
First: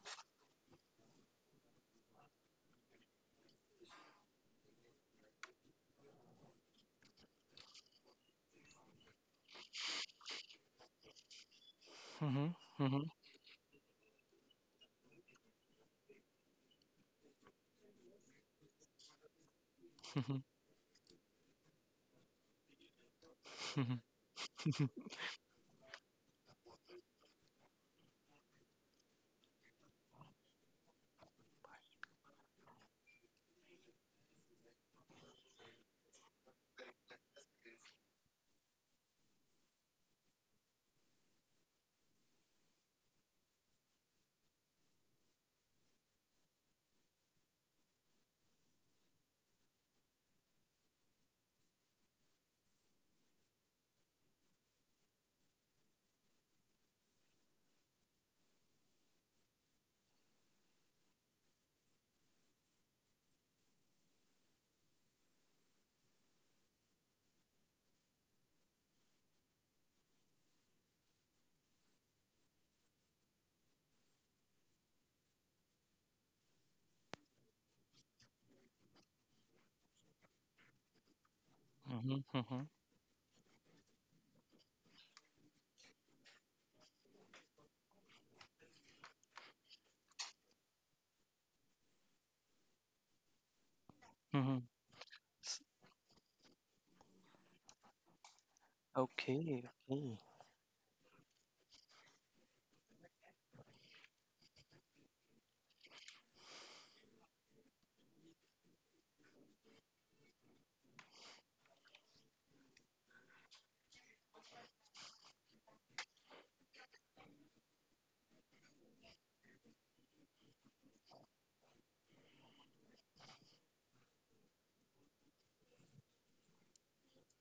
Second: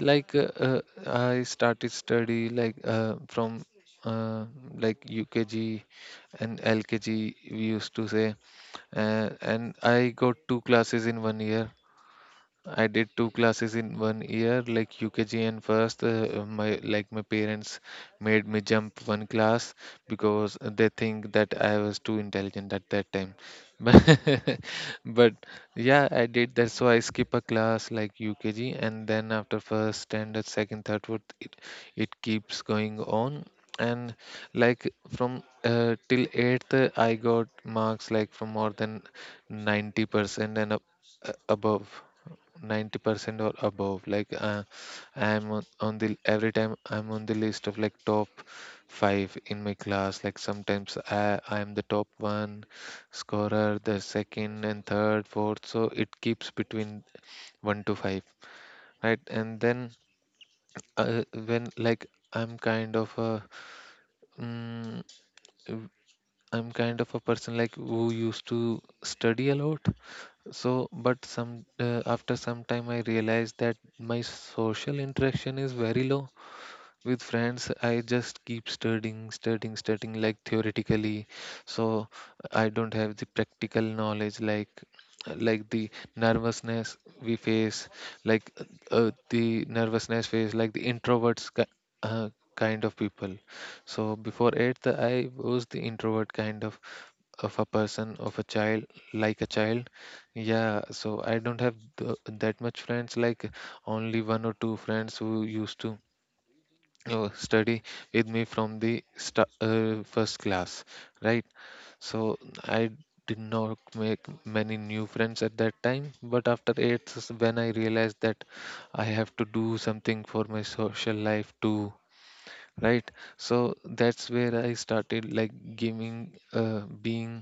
Speaker 1: like uh, uh, I started study like uh, from uh, like U K G and L K G, we used to say, uh, and I got two classes in one year.
Speaker 2: Mm-hmm,
Speaker 1: I
Speaker 2: mm-hmm,
Speaker 1: did two classes in one year, like U K G and first. Uh, my, like my parents made me jump one class
Speaker 2: mm-hmm,
Speaker 1: because they think that I was too intelligent at that time.
Speaker 2: mm-hmm,
Speaker 1: But, but yeah, I did. That's why I skip a class like U K G, and then after first standard, second, third, fourth, it it keeps going on. And like from uh, till eighth, uh, I got marks like from more than ninety percent and up, uh, above. ninety percent or above, like uh, I'm on, on the, every time I'm on the list of like top five in my class, like sometimes i i'm the top one scorer, the second and third fourth, so it keeps between one to five, right? And then uh, when like I'm kind of a mm, w- I'm kind of a person like who used to study a lot. So, but some, uh, after some time, I realized that my social interaction is very low with friends. I just keep studying, studying, studying, like theoretically. So
Speaker 2: mm-hmm,
Speaker 1: I don't have the practical knowledge, like like the nervousness we face, like uh, the nervousness face, like the introverts ki- uh, kind of people. So before
Speaker 2: mm-hmm.
Speaker 1: eighth, I was the introvert kind of of a person, of a child, like a
Speaker 2: Okay,
Speaker 1: child.
Speaker 2: okay.
Speaker 1: Yeah, so I don't have th- that much friends, like only one or two friends who used to uh, study with me from the sta- uh, first class, right? So I did not make many new friends at that time, but after eighth is when I realized that I have to do something for my social life too, right? So that's where I started like giving, uh, being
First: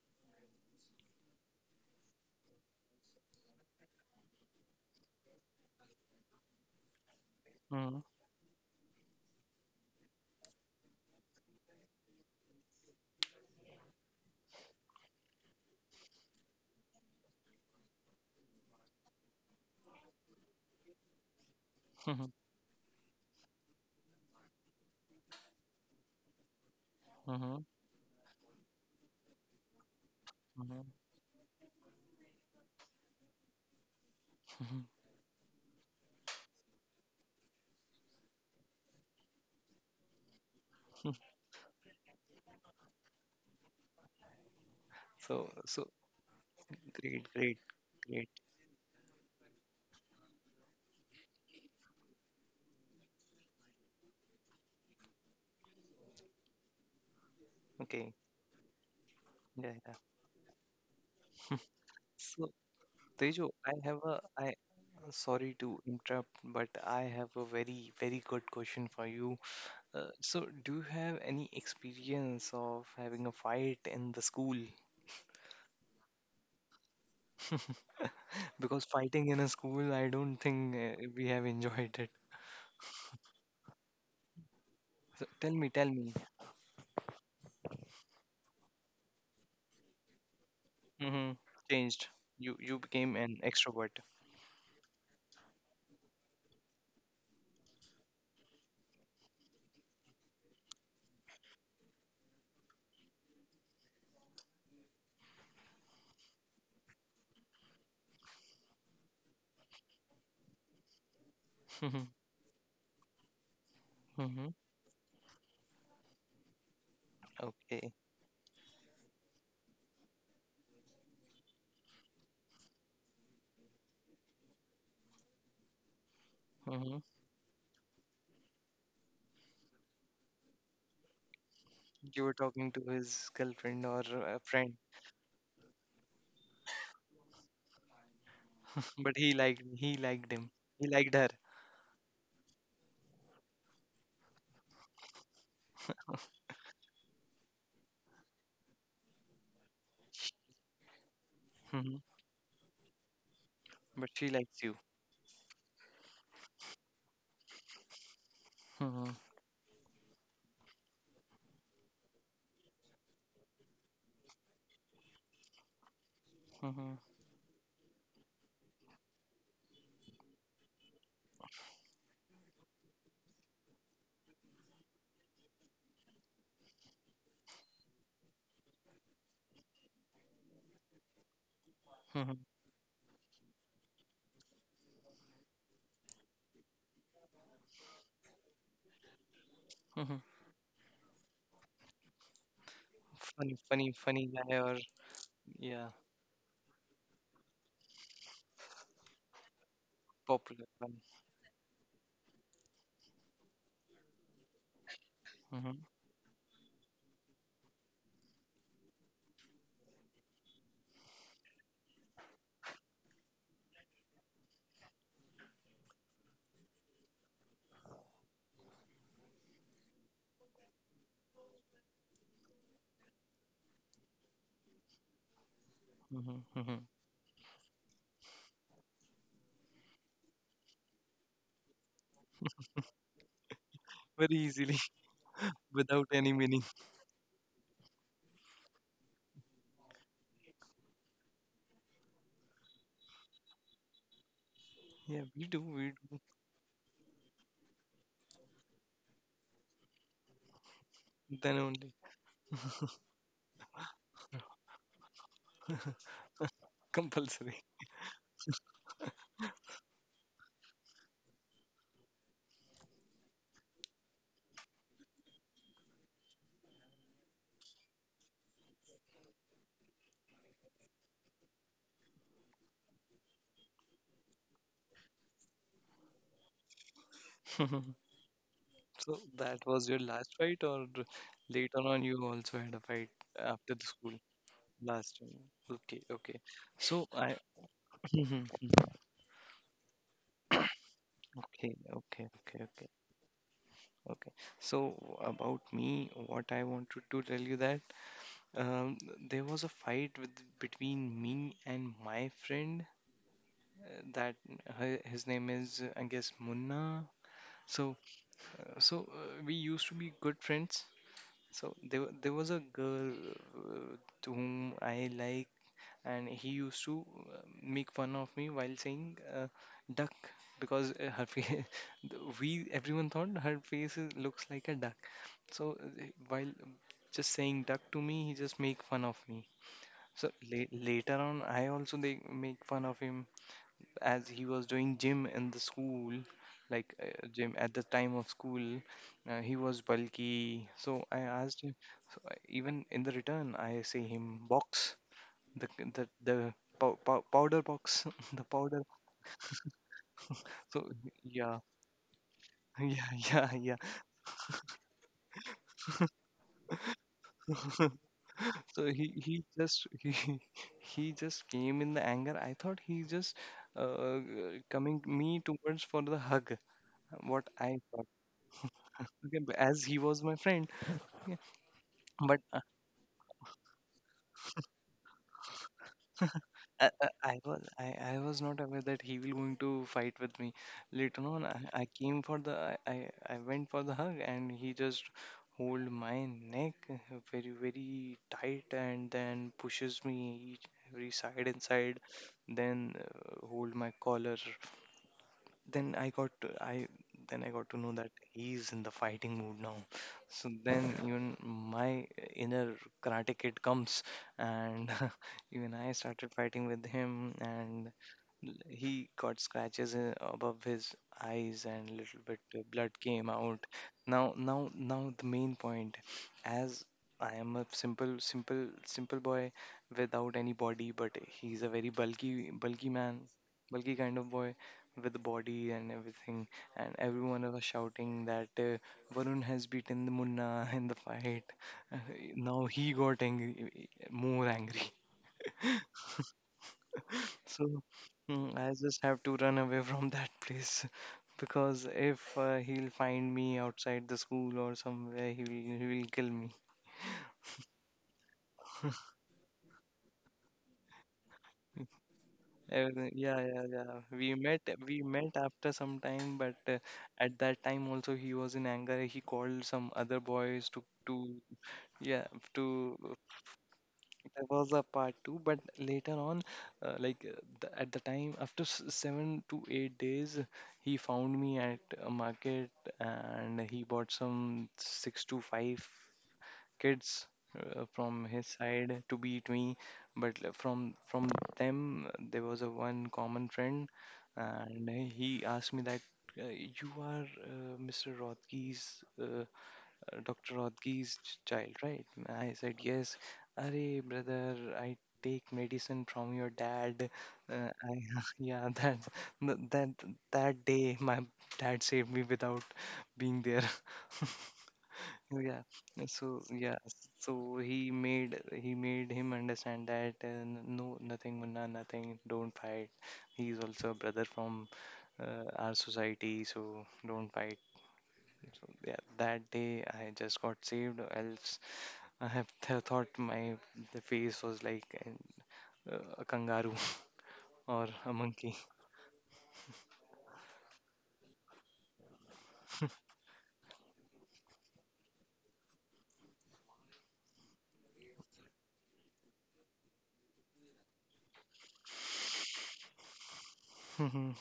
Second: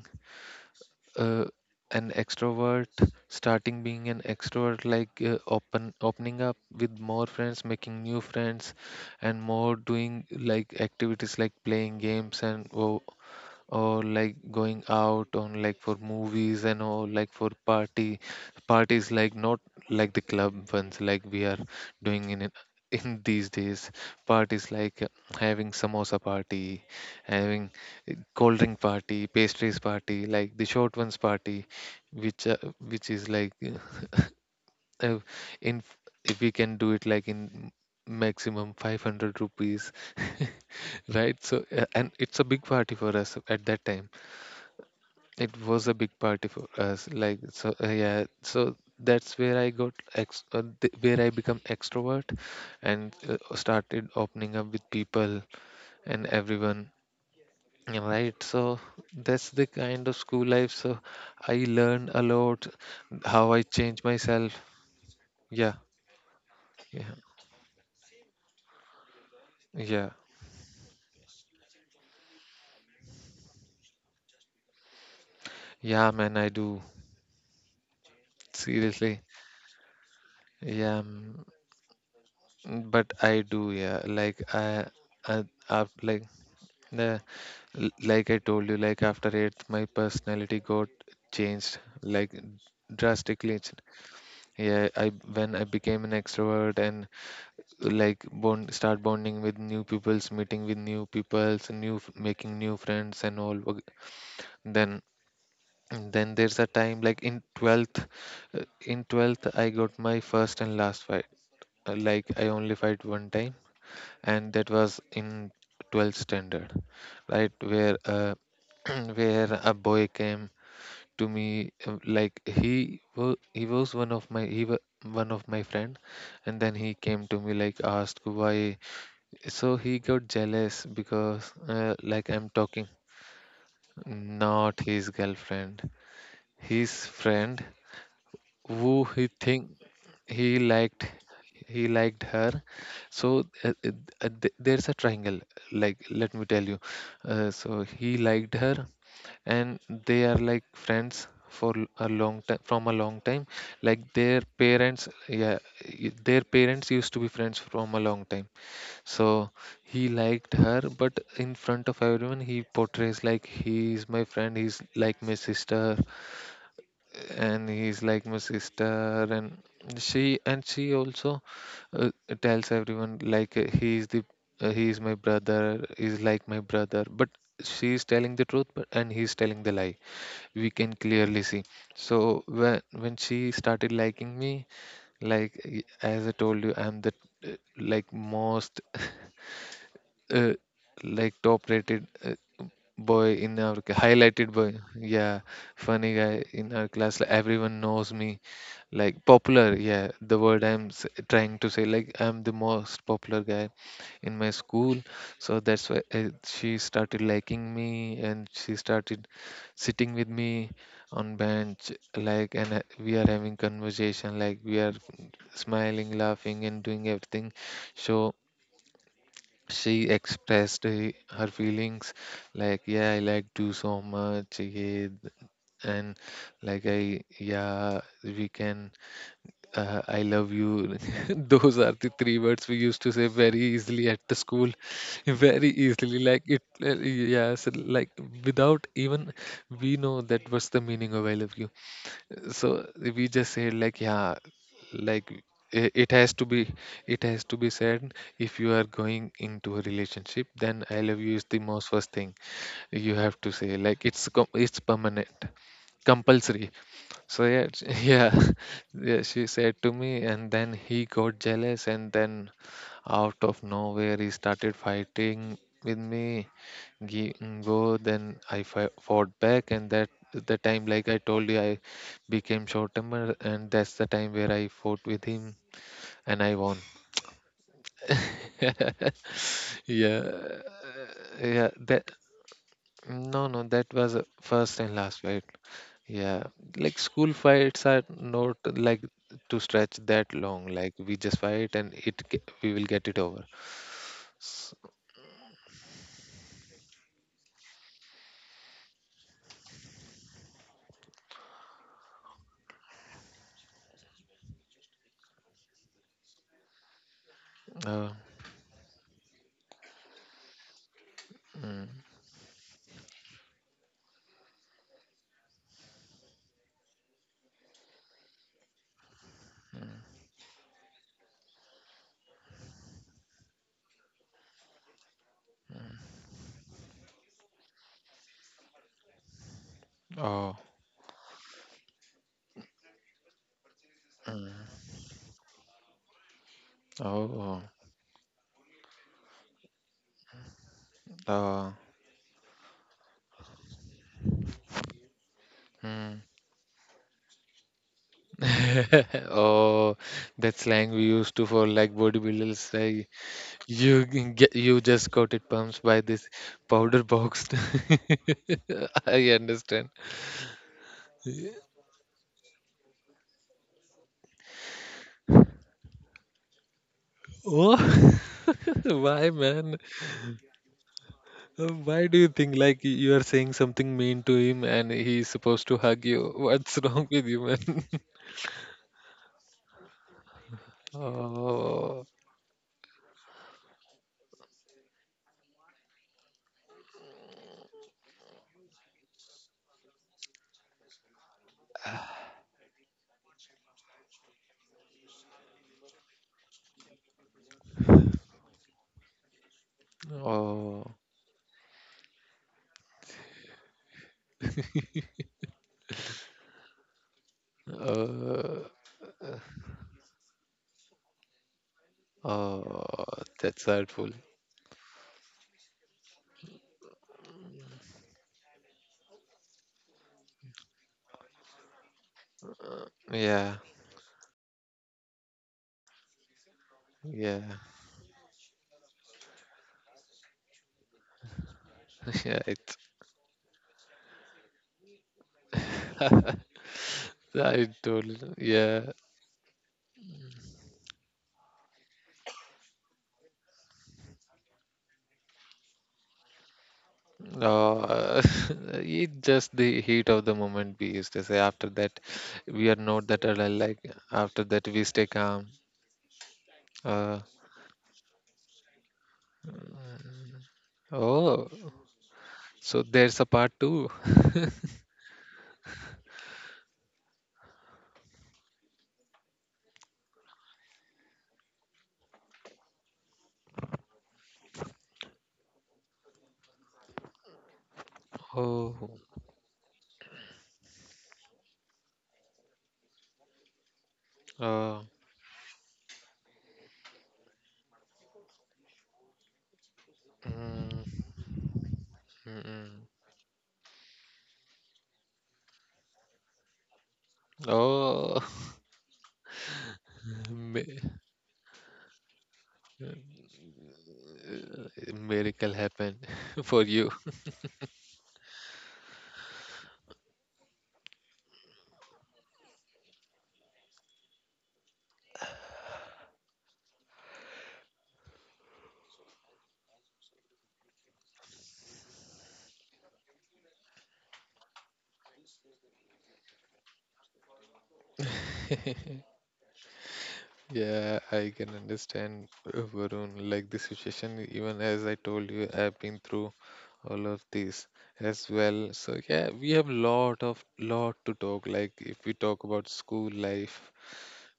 Speaker 1: uh, an extrovert, starting being an extrovert, like uh, open opening up with more friends, making
Speaker 2: Mm.
Speaker 1: new friends, and more doing like activities like playing games and wo- or like going out on like for movies and all, like for party, parties like not like the club ones like we are doing
Speaker 2: Mhm,
Speaker 1: in it- in these days. Parties like uh, having samosa party,
Speaker 2: mhm,
Speaker 1: having uh, cold drink party, pastries party, like the
Speaker 2: mhm,
Speaker 1: short ones party, which uh, which is like uh,
Speaker 2: mhm.
Speaker 1: uh, in, if we can do it like in maximum five hundred rupees. Right? So uh, and it's a big party for us at that time.
Speaker 2: So,
Speaker 1: It
Speaker 2: so
Speaker 1: was a big party for us.
Speaker 2: great,
Speaker 1: Like
Speaker 2: great,
Speaker 1: so, uh, yeah.
Speaker 2: great.
Speaker 1: So that's where I got ex- uh, th- where I become extrovert and uh, started opening up with people and everyone. Yeah,
Speaker 2: Okay,
Speaker 1: right. So that's
Speaker 2: yeah,
Speaker 1: the
Speaker 2: yeah.
Speaker 1: kind of school life. So I learned a
Speaker 2: So,
Speaker 1: lot
Speaker 2: Tejo,
Speaker 1: how I
Speaker 2: I have
Speaker 1: change
Speaker 2: a, I,
Speaker 1: myself.
Speaker 2: sorry
Speaker 1: Yeah.
Speaker 2: to interrupt, but I
Speaker 1: Yeah.
Speaker 2: have a very, very good question for you. Uh,
Speaker 1: Yeah.
Speaker 2: so, do you have any experience of having a fight in the school?
Speaker 1: Yeah, man. I do.
Speaker 2: Because
Speaker 1: Seriously.
Speaker 2: fighting in a school, I don't think
Speaker 1: Yeah.
Speaker 2: uh, we have
Speaker 1: Mm.
Speaker 2: enjoyed it.
Speaker 1: But I do. Yeah. Like I.
Speaker 2: So,
Speaker 1: I.
Speaker 2: tell me, tell
Speaker 1: I
Speaker 2: me.
Speaker 1: like. L- like I told you, like after eighth my personality got
Speaker 2: Mhm,
Speaker 1: changed
Speaker 2: changed.
Speaker 1: like
Speaker 2: You, you became an
Speaker 1: drastically ch-
Speaker 2: extrovert.
Speaker 1: yeah I when I became an extrovert and like bond start bonding with new peoples, meeting with new peoples, new f- making new friends and all wag- then then there's a time like in twelfth, uh, in twelfth I got my first and last fight. Uh, like I only fight one time, and that was in twelfth standard, right?
Speaker 2: Okay.
Speaker 1: Where uh, where a boy came to me, um, like he was he was one of my, he wa one of my friend, and then he
Speaker 2: Hmm.
Speaker 1: came to me like asked why. So he got jealous because uh,
Speaker 2: You
Speaker 1: like
Speaker 2: were
Speaker 1: I'm
Speaker 2: talking to
Speaker 1: talking,
Speaker 2: his girlfriend, or a friend?
Speaker 1: not his girlfriend, his friend who
Speaker 2: But
Speaker 1: he
Speaker 2: he liked
Speaker 1: think
Speaker 2: he liked
Speaker 1: he
Speaker 2: him. He
Speaker 1: liked.
Speaker 2: liked her.
Speaker 1: He liked her. So uh, uh, uh, th- there's a triangle, like let me tell you. Uh, so he liked her, and they are like friends for l-
Speaker 2: Hmm.
Speaker 1: a long time, from a long time, like
Speaker 2: But she
Speaker 1: their
Speaker 2: likes you.
Speaker 1: parents. Yeah, y- their parents used to be friends from a long time.
Speaker 2: Hmm.
Speaker 1: So he liked her, but in front of everyone he portrays like he is my friend, he's like my sister.
Speaker 2: Hmm.
Speaker 1: And he's like my sister. And she and she also, uh, tells everyone like, uh, he's the uh, he's my brother, he's like my brother. But she's telling the truth, but and he's telling the lie, we can clearly see.
Speaker 2: Hmm.
Speaker 1: So when when she started liking me, like y- as I told you, I'm the uh, like most
Speaker 2: Hmm.
Speaker 1: uh, like top rated, uh, boy
Speaker 2: Funny,
Speaker 1: in our
Speaker 2: funny,
Speaker 1: ca-
Speaker 2: funny
Speaker 1: highlighted
Speaker 2: guy?
Speaker 1: boy,
Speaker 2: Or
Speaker 1: yeah,
Speaker 2: yeah,
Speaker 1: funny guy in our class. Like, everyone knows me, like popular. Yeah, the word
Speaker 2: popular
Speaker 1: I'm
Speaker 2: one.
Speaker 1: s- trying to say, like I'm the most popular guy in my school. So
Speaker 2: Hmm.
Speaker 1: that's why uh, she started liking me, and she started sitting with me on bench. Like and uh, we are having conversation, like we are smiling, laughing, and doing everything. So she expressed uh, her feelings, like, yeah, I like you so much, yeah. And
Speaker 2: Hmm. Hmm.
Speaker 1: like I, yeah, we can, uh, I love you. Those are the three words we used to say very easily at the
Speaker 2: Very
Speaker 1: school,
Speaker 2: easily.
Speaker 1: very
Speaker 2: Without
Speaker 1: easily.
Speaker 2: any
Speaker 1: Like
Speaker 2: meaning.
Speaker 1: it, uh, yes, like without even we know that what's the meaning of I love you. So we just said like, yeah,
Speaker 2: Yeah,
Speaker 1: like
Speaker 2: we do.
Speaker 1: i-
Speaker 2: We
Speaker 1: it
Speaker 2: do.
Speaker 1: has to be, it has to be said. If you are going into a relationship, then I love you is
Speaker 2: Then
Speaker 1: the most
Speaker 2: only
Speaker 1: first thing you have to say. Like it's com- it's permanent, compulsory. So
Speaker 2: compulsory.
Speaker 1: yeah, yeah, yeah. She said to me, and then he got jealous, and then out of nowhere he started fighting with me. Gi- Go, then I fi- fought back, and that the time, like I told you, I became short temper, and that's the time where I fought with him, and I won.
Speaker 2: So that was your
Speaker 1: Yeah,
Speaker 2: last fight, or
Speaker 1: yeah.
Speaker 2: later on
Speaker 1: That,
Speaker 2: you also had a fight
Speaker 1: no, no.
Speaker 2: after the
Speaker 1: That
Speaker 2: school?
Speaker 1: was a first and
Speaker 2: Last
Speaker 1: last
Speaker 2: time?
Speaker 1: fight.
Speaker 2: Okay, okay.
Speaker 1: Yeah, like
Speaker 2: So
Speaker 1: school
Speaker 2: I...
Speaker 1: fights are
Speaker 2: Mhm.
Speaker 1: not like to stretch that long. Like we just fight
Speaker 2: Okay,
Speaker 1: and it
Speaker 2: okay,
Speaker 1: ge-
Speaker 2: okay,
Speaker 1: we will
Speaker 2: okay,
Speaker 1: get it over.
Speaker 2: okay.
Speaker 1: S-
Speaker 2: So about me, what I wanted to tell you that, um, there was a fight with between me and my friend. Uh, that, her, his name is, uh, I guess, Munna. So
Speaker 1: uh,
Speaker 2: uh, so uh, we used to be good friends. So
Speaker 1: mm,
Speaker 2: there wa- there was a girl, uh, to whom I like, and he used to uh, make fun of me while saying, uh, duck, because uh, her face, we everyone thought her face is- looks like a duck. So uh, while just saying duck to me, he just make fun of me. So
Speaker 1: oh,
Speaker 2: la- later on, I also they make fun of him as he was doing gym in the school, like
Speaker 1: oh,
Speaker 2: uh, gym
Speaker 1: oh,
Speaker 2: at the time of school. Uh, he was bulky, so I asked him,
Speaker 1: oh,
Speaker 2: so I, even in the return, I say him box, the the
Speaker 1: mm.
Speaker 2: the pow- pow- powder box. The powder.
Speaker 1: Oh, that
Speaker 2: So
Speaker 1: slang we used to
Speaker 2: yeah.
Speaker 1: for like bodybuilders.
Speaker 2: Yeah,
Speaker 1: Like
Speaker 2: yeah, yeah.
Speaker 1: you g- get you just got it pumped by this powder box.
Speaker 2: so he
Speaker 1: I
Speaker 2: he just,
Speaker 1: understand.
Speaker 2: he he just came in the anger. I thought he just, uh, coming me towards for the hug, what I
Speaker 1: Oh,
Speaker 2: thought.
Speaker 1: why,
Speaker 2: Okay, but
Speaker 1: man?
Speaker 2: as he was my friend,
Speaker 1: Uh, Why do you
Speaker 2: but
Speaker 1: think like y- you are saying something mean to him and he's supposed to hug you? What's
Speaker 2: I, I,
Speaker 1: wrong with
Speaker 2: I
Speaker 1: you,
Speaker 2: was
Speaker 1: man?
Speaker 2: I, I was not aware that he will going to fight with me. Later on, I, I
Speaker 1: Oh,
Speaker 2: came for the I, I I went for the hug, and he just hold my neck, uh, very very tight, and then pushes me each- every side and side, then uh, hold my collar, then I got to, I then I got to know that he's in the fighting mood now. So then
Speaker 1: oh,
Speaker 2: even my inner karate kid comes, and even I started fighting with him, and L-
Speaker 1: uh,
Speaker 2: he got scratches uh, above his eyes, and little bit of blood
Speaker 1: oh,
Speaker 2: came out.
Speaker 1: that's hurtful.
Speaker 2: Now, now, now, the main point, as I am a simple, simple, simple boy without any body, but he's a very bulky, bulky man,
Speaker 1: Yeah,
Speaker 2: bulky kind of boy with a body and everything. And
Speaker 1: yeah,
Speaker 2: everyone was shouting that, uh, Varun has beaten the Munna in the fight.
Speaker 1: yeah.
Speaker 2: Now
Speaker 1: It,
Speaker 2: he got angry, more angry.
Speaker 1: I
Speaker 2: So,
Speaker 1: told,
Speaker 2: mm, I
Speaker 1: yeah.
Speaker 2: just have to run away from that place because if uh, he'll find me outside the school or somewhere, he will he will kill me.
Speaker 1: Oh, it just the heat of the moment. We used to say after that, we are
Speaker 2: Uh,
Speaker 1: not that
Speaker 2: yeah,
Speaker 1: alert.
Speaker 2: yeah,
Speaker 1: Like
Speaker 2: yeah. We
Speaker 1: after
Speaker 2: met
Speaker 1: that, we
Speaker 2: we
Speaker 1: stay
Speaker 2: met
Speaker 1: calm.
Speaker 2: after some time, but uh,
Speaker 1: Uh,
Speaker 2: at that time also he was in anger. He called some other boys to to,
Speaker 1: oh,
Speaker 2: yeah,
Speaker 1: so
Speaker 2: to...
Speaker 1: there's a part two.
Speaker 2: There was a part two, but later on, uh, like uh, the, at the time, after s- seven to eight days, he found me at a market, and he bought some six to five kids uh, from his
Speaker 1: Oh,
Speaker 2: side to beat me. But uh, from from them, uh, there was a one common friend,
Speaker 1: uh,
Speaker 2: and he asked me that, uh, you are uh, Mister Rothke's, uh, Doctor
Speaker 1: mm,
Speaker 2: Rodgi's ch- child, right?
Speaker 1: mm,
Speaker 2: I said,
Speaker 1: mm.
Speaker 2: yes. Arey, brother, I take medicine from your dad. Uh, I,
Speaker 1: Oh,
Speaker 2: yeah, that, th- that, that
Speaker 1: mi
Speaker 2: day my dad saved me without being there.
Speaker 1: miracle
Speaker 2: Yeah.
Speaker 1: happened
Speaker 2: So,
Speaker 1: for
Speaker 2: yeah.
Speaker 1: you.
Speaker 2: So he made he made him understand that, uh, n- no, nothing, Munna, nothing. Don't fight. He's also a brother from uh, our society, so don't fight. So, yeah, that day I just got saved, else I have th- thought my the face was like an, uh, a kangaroo, or a monkey.
Speaker 1: Yeah, I can understand, uh, Varun. Like the situation, even as I told you, I've been through all of this as well. So yeah, we have lot of lot to talk. Like if we talk about school life,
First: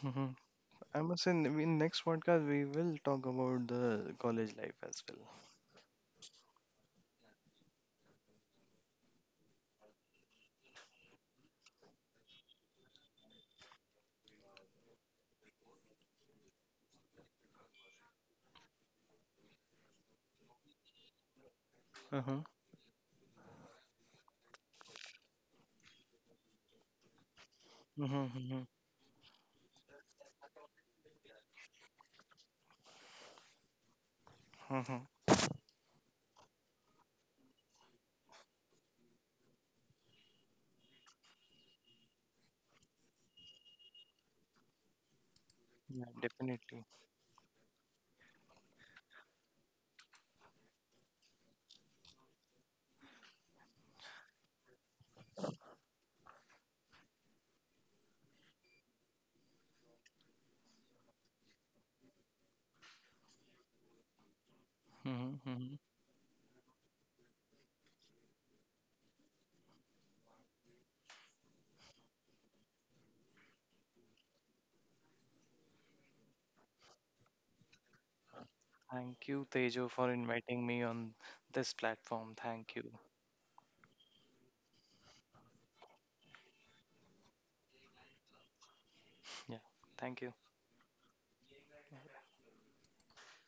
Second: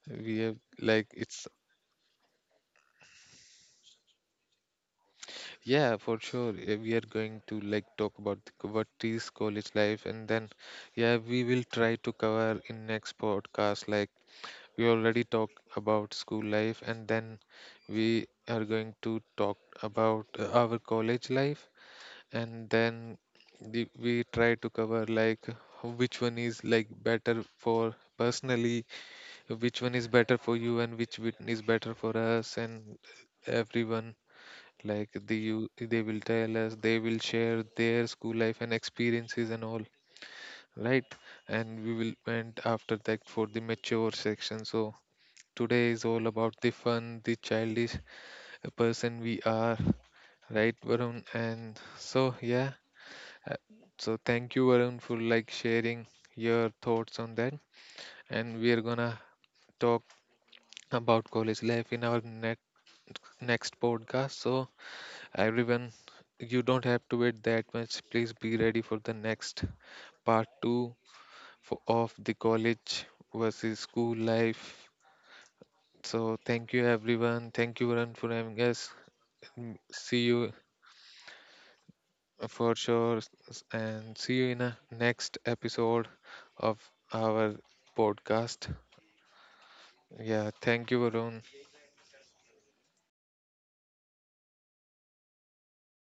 Speaker 1: we have,
Speaker 2: I
Speaker 1: like
Speaker 2: must say, in
Speaker 1: it's,
Speaker 2: in next podcast we will talk about the college life as well.
Speaker 1: yeah, for sure. Uh, We are going to like talk about the, co- what is college life, and then yeah, we will try to cover in next podcast. Like we already talked about school life, and then we are going to talk about uh, our college life,
Speaker 2: Uh-huh.
Speaker 1: and then the, we try to cover like which one is like better for
Speaker 2: Mm-hmm.
Speaker 1: personally, which one is better for you, and which one is better for us and everyone.
Speaker 2: Mm-hmm.
Speaker 1: Like they, you, they will tell us, they will share their school life and experiences and all, right? And we will went after that for the mature section. So today is
Speaker 2: Yeah,
Speaker 1: all about the
Speaker 2: definitely.
Speaker 1: fun, the childish person we are, right, Varun? And so, yeah, uh, so thank you, Varun, for like sharing your thoughts on that, and we are gonna talk about college life in our next next podcast. So
Speaker 2: Mm-hmm. Mm-hmm.
Speaker 1: everyone, you don't have to wait that much. Please be ready for the next part two for, of the college versus school life. So, thank you, everyone. Thank you, Varun, for having us.
Speaker 2: Thank you,
Speaker 1: Mm,
Speaker 2: Tejo, for
Speaker 1: see you
Speaker 2: inviting me on this platform. Thank
Speaker 1: for
Speaker 2: you.
Speaker 1: sure, s- and see you in a next episode of our podcast.
Speaker 2: Yeah, thank you.
Speaker 1: Yeah, thank you, Varun.